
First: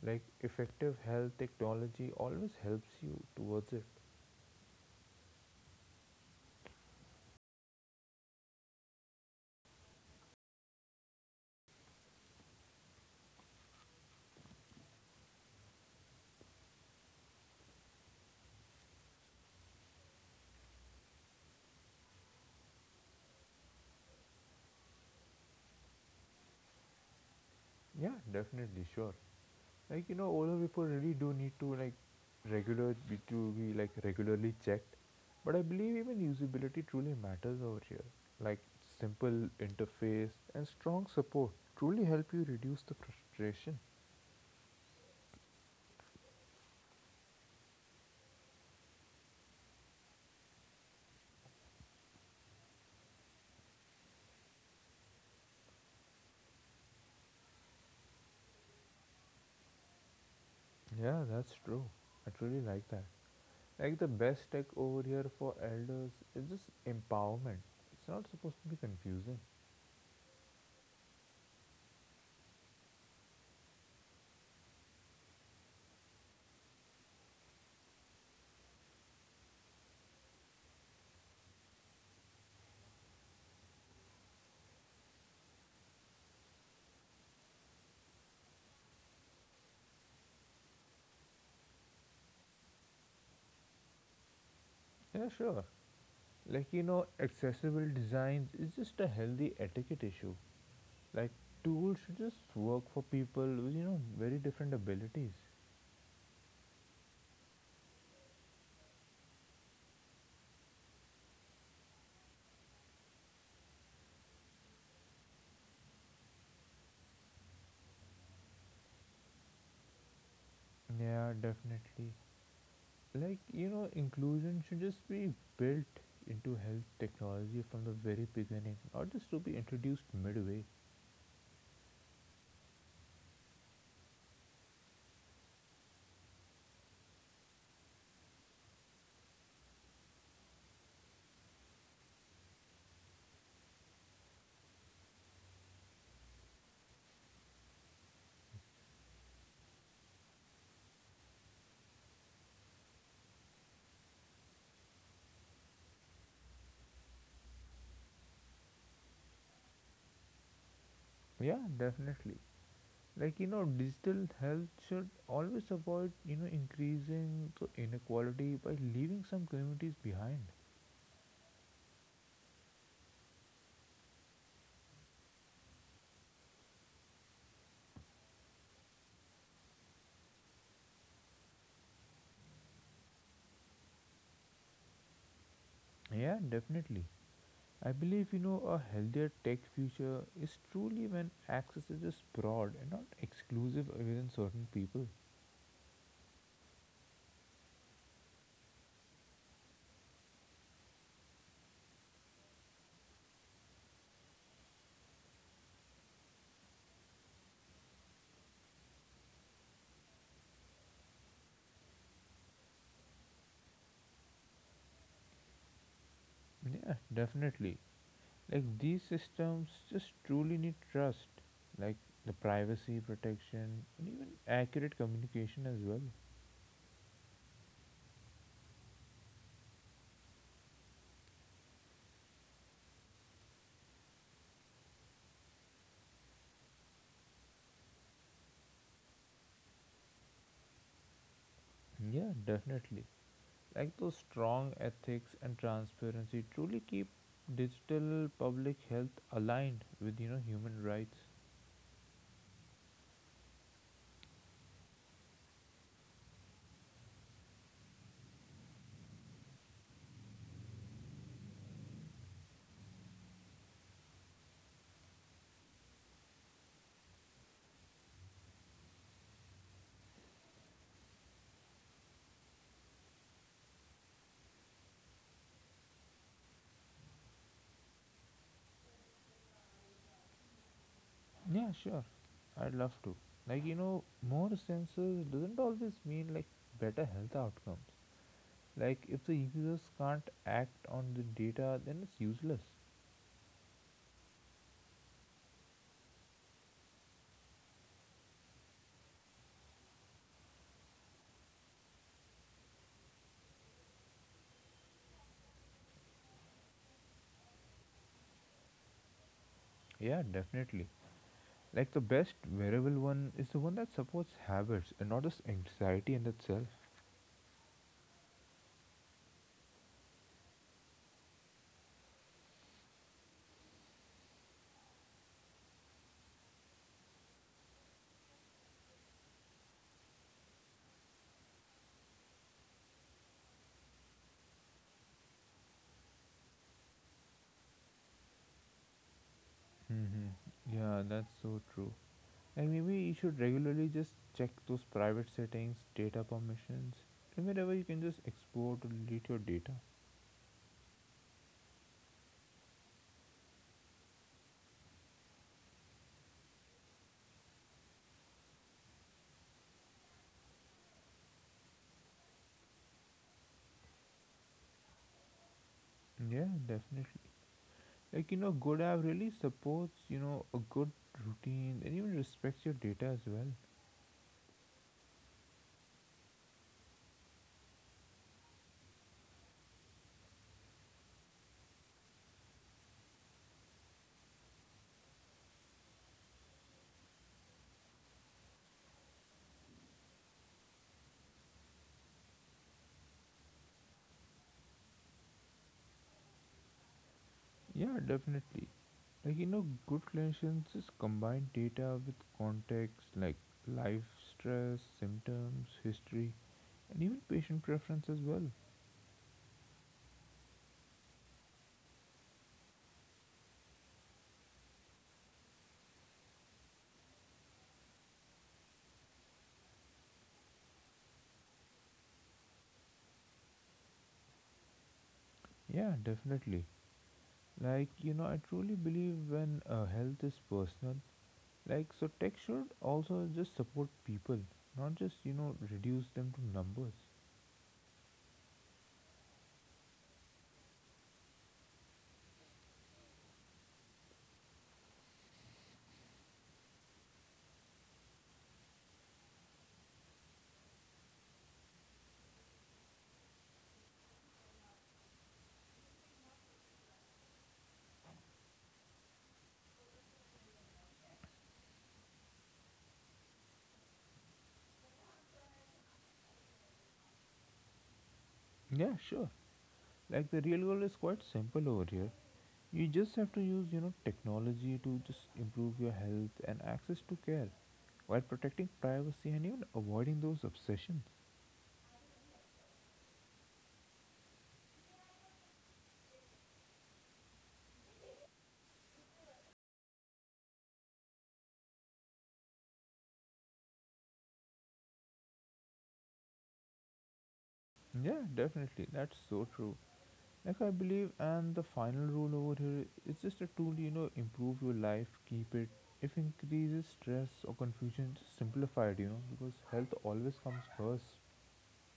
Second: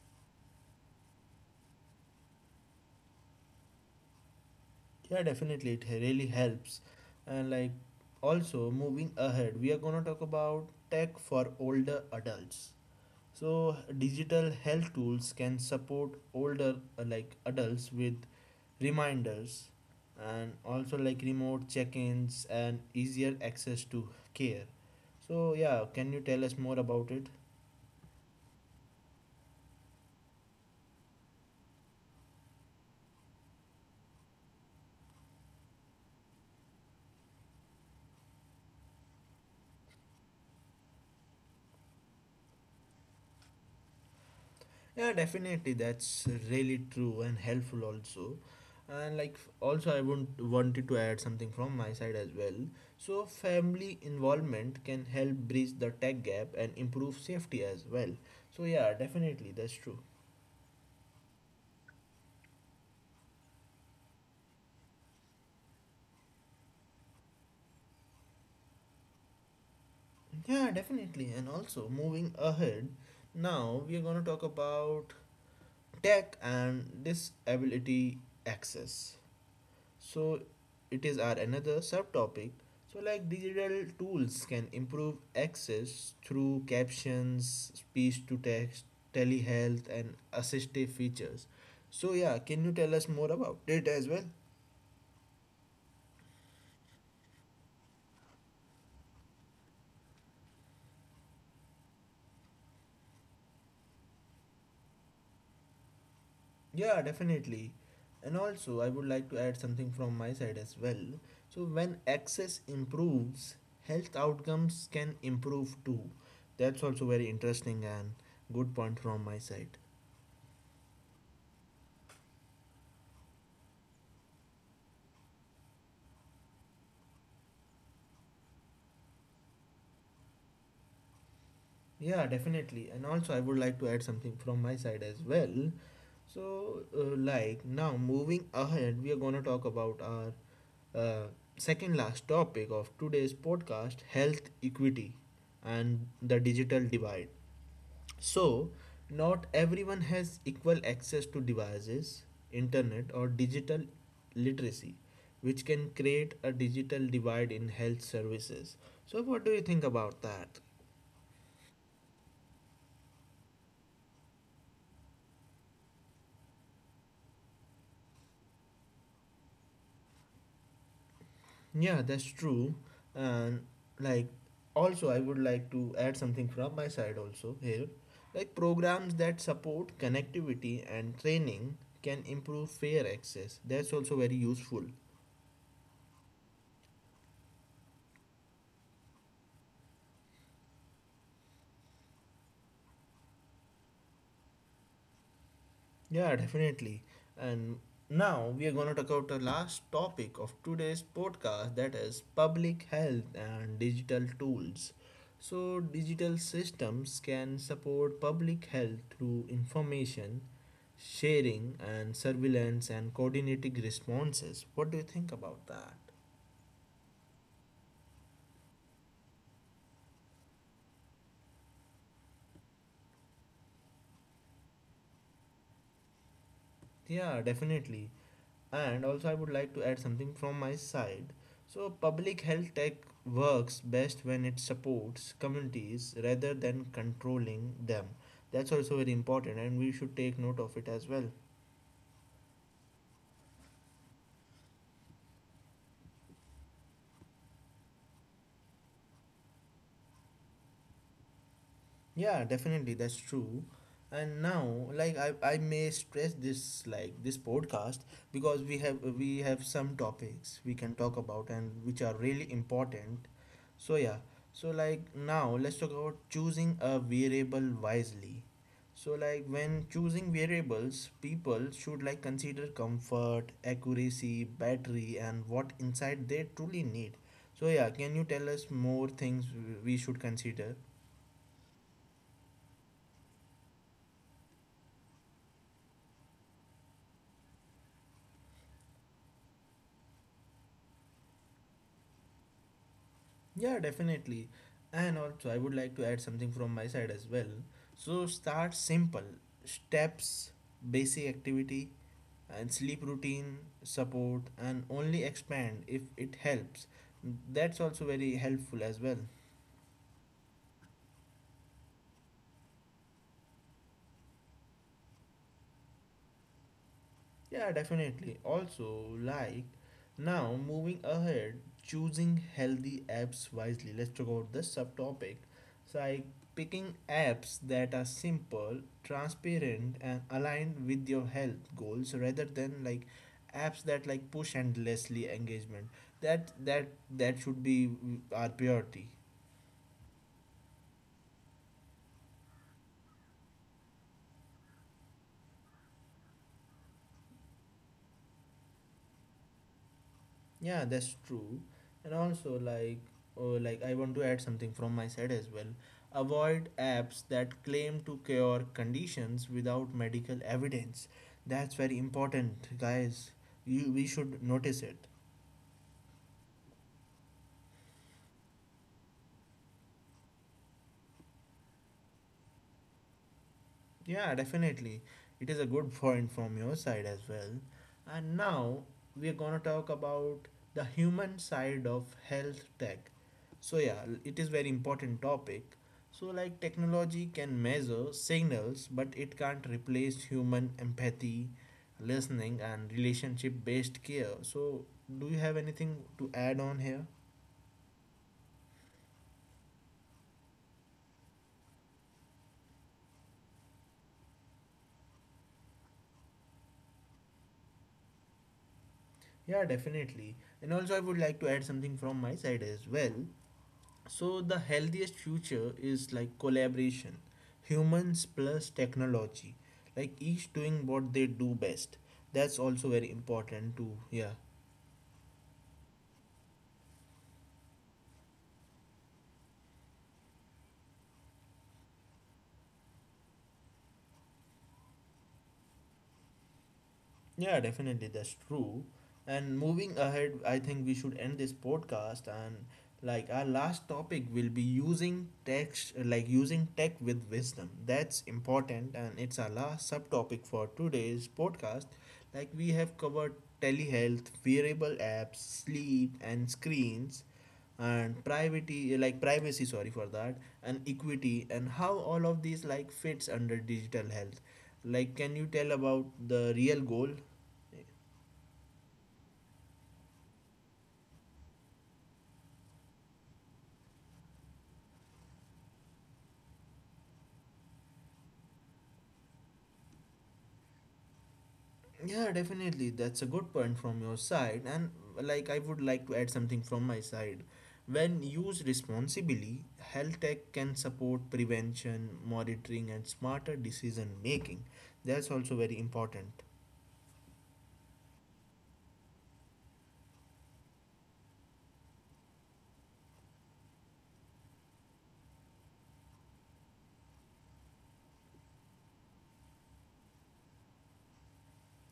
B: Like effective health technology always helps you towards it.
A: Yeah, definitely, it really helps. And like, also moving ahead, we are gonna talk about tech for older adults. So, digital health tools can support older like adults with reminders, and also like remote check-ins and easier access to care. So yeah, can you tell us more about it?
B: Yeah, definitely, sure. Like, you know, older people really do need to like regular be to be like regularly checked. But I believe even usability truly matters over here. Like simple interface and strong support truly help you reduce the frustration.
A: Yeah, definitely. That's really true and helpful also. And like also I want wanted to add something from my side as well. So family involvement can help bridge the tech gap and improve safety as well. So yeah, definitely that's true.
B: Yeah, that's true. I truly like that. Like the best tech over here for elders is just empowerment. It's not supposed to be confusing.
A: Yeah, definitely. And also moving ahead, now we are going to talk about tech and disability access. So it is our another subtopic. So like digital tools can improve access through captions, speech to text, telehealth and assistive features. So yeah, can you tell us more about it as well?
B: Yeah, sure. Like, you know, accessible designs is just a healthy etiquette issue. Like tools should just work for people with, you know, very different abilities.
A: Yeah, definitely. And also I would like to add something from my side as well. So when access improves, health outcomes can improve too. That's also very interesting and good point from my side.
B: Yeah, definitely. Like, you know, inclusion should just be built into health technology from the very beginning, not just to be introduced midway.
A: Yeah, definitely. And also, I would like to add something from my side as well. So, like now, moving ahead, we are going to talk about our uh, second last topic of today's podcast, health equity and the digital divide. So, not everyone has equal access to devices, internet, or digital literacy, which can create a digital divide in health services. So, what do you think about that?
B: Yeah, definitely. Like, you know, digital health should always avoid, you know, increasing the inequality by leaving some communities behind.
A: Yeah, that's true. And like, also, I would like to add something from my side also here. Like, programs that support connectivity and training can improve fair access. That's also very useful.
B: Yeah, definitely. I believe, you know, a healthier tech future is truly when access is just broad and not exclusive within certain people.
A: Yeah, definitely. And now we are going to talk about the last topic of today's podcast, that is public health and digital tools. So, digital systems can support public health through information sharing and surveillance and coordinating responses. What do you think about that?
B: Yeah, definitely. Like these systems just truly need trust, like the privacy protection and even accurate communication as well.
A: Yeah, definitely. And also, I would like to add something from my side. So, public health tech works best when it supports communities rather than controlling them. That's also very important, and we should take note of it as well.
B: Yeah, definitely. Like those strong ethics and transparency truly keep digital public health aligned with, you know, human rights.
A: Yeah, definitely, that's true. And now, like I may stress this like this podcast because we have some topics we can talk about and which are really important. So yeah, so like now let's talk about choosing a variable wisely. So like when choosing variables, people should like consider comfort, accuracy, battery, and what insight they truly need. So yeah, can you tell us more things we should consider?
B: Yeah, sure. I'd love to. Like, you know, more sensors doesn't always mean like better health outcomes. Like, if the users can't act on the data, then it's useless.
A: Yeah, definitely. And also, I would like to add something from my side as well. So, start simple steps, basic activity, and sleep routine support, and only expand if it helps. That's also very helpful as well.
B: Yeah, definitely. Like the best wearable one is the one that supports habits and not just anxiety in itself.
A: Yeah, definitely. Also, like now moving ahead, choosing healthy apps wisely. Let's talk about this subtopic. So, like picking apps that are simple, transparent, and aligned with your health goals rather than like apps that like push endlessly engagement. That that that should be our priority.
B: hmm Yeah, that's so true. And maybe you should regularly just check those private settings, data permissions, and wherever you can just export or delete your data.
A: Yeah, that's true. And also, like I want to add something from my side as well. Avoid apps that claim to cure conditions without medical evidence. That's very important, guys. You We should notice it.
B: Yeah, definitely. Like, you know, good app really supports, you know, a good routine and even respects your data as well.
A: Yeah, definitely. It is a good point from your side as well. And now we are going to talk about the human side of health tech. So yeah, it is very important topic. So like technology can measure signals, but it can't replace human empathy, listening and relationship based care. So do you have anything to add on here?
B: Yeah, definitely. Like, you know, good clinicians just combine data with context like life, stress, symptoms, history, and even patient preference as well.
A: Yeah, definitely. And also, I would like to add something from my side as well. So the healthiest future is like collaboration, humans plus technology, like each doing what they do best. That's also very important too. Yeah.
B: Yeah, definitely. Like, you know, I truly believe when health is personal, like, so tech should also just support people, not just, you know, reduce them to numbers.
A: Yeah, definitely, that's true. And moving ahead, I think we should end this podcast. And like our last topic will be using text, like using tech with wisdom. That's important, and it's our last subtopic for today's podcast. Like we have covered telehealth, wearable apps, sleep, and screens and privacy, sorry for that, and equity, and how all of these like fits under digital health. Like, can you tell about the real goal?
B: Yeah, sure. Like the real goal is quite simple over here. You just have to use, you know, technology to just improve your health and access to care while protecting privacy and even avoiding those obsessions.
A: Yeah, definitely. That's a good point from your side. And like, I would like to add something from my side. When used responsibly, health tech can support prevention, monitoring, and smarter decision making. That's also very important.
B: Yeah, definitely. That's so true. Like I believe and the final rule over here is just a tool, you know, improve your life, keep it. If increases stress or confusion, just simplify it, you know, because health always comes first.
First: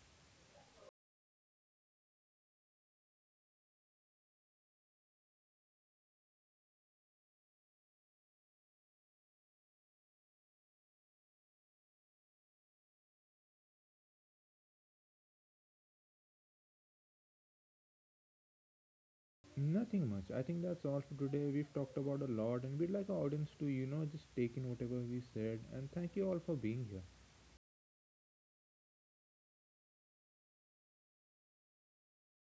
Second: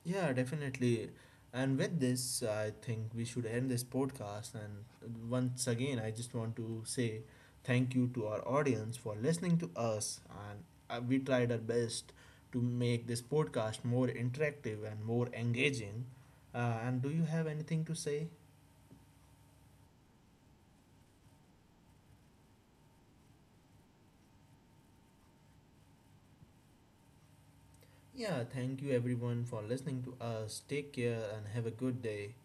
A: Yeah, definitely. And with this, I think we should end this podcast. And once again, I just want to say thank you to our audience for listening to us. And we tried our best to make this podcast more interactive and more engaging. And do you have anything to say?
B: Nothing much. I think that's all for today. We've talked about a lot, and we'd like our audience to, you know, just take in whatever we said. And thank you all for being here.
A: Yeah, thank you everyone for listening to us. Take care and have a good day.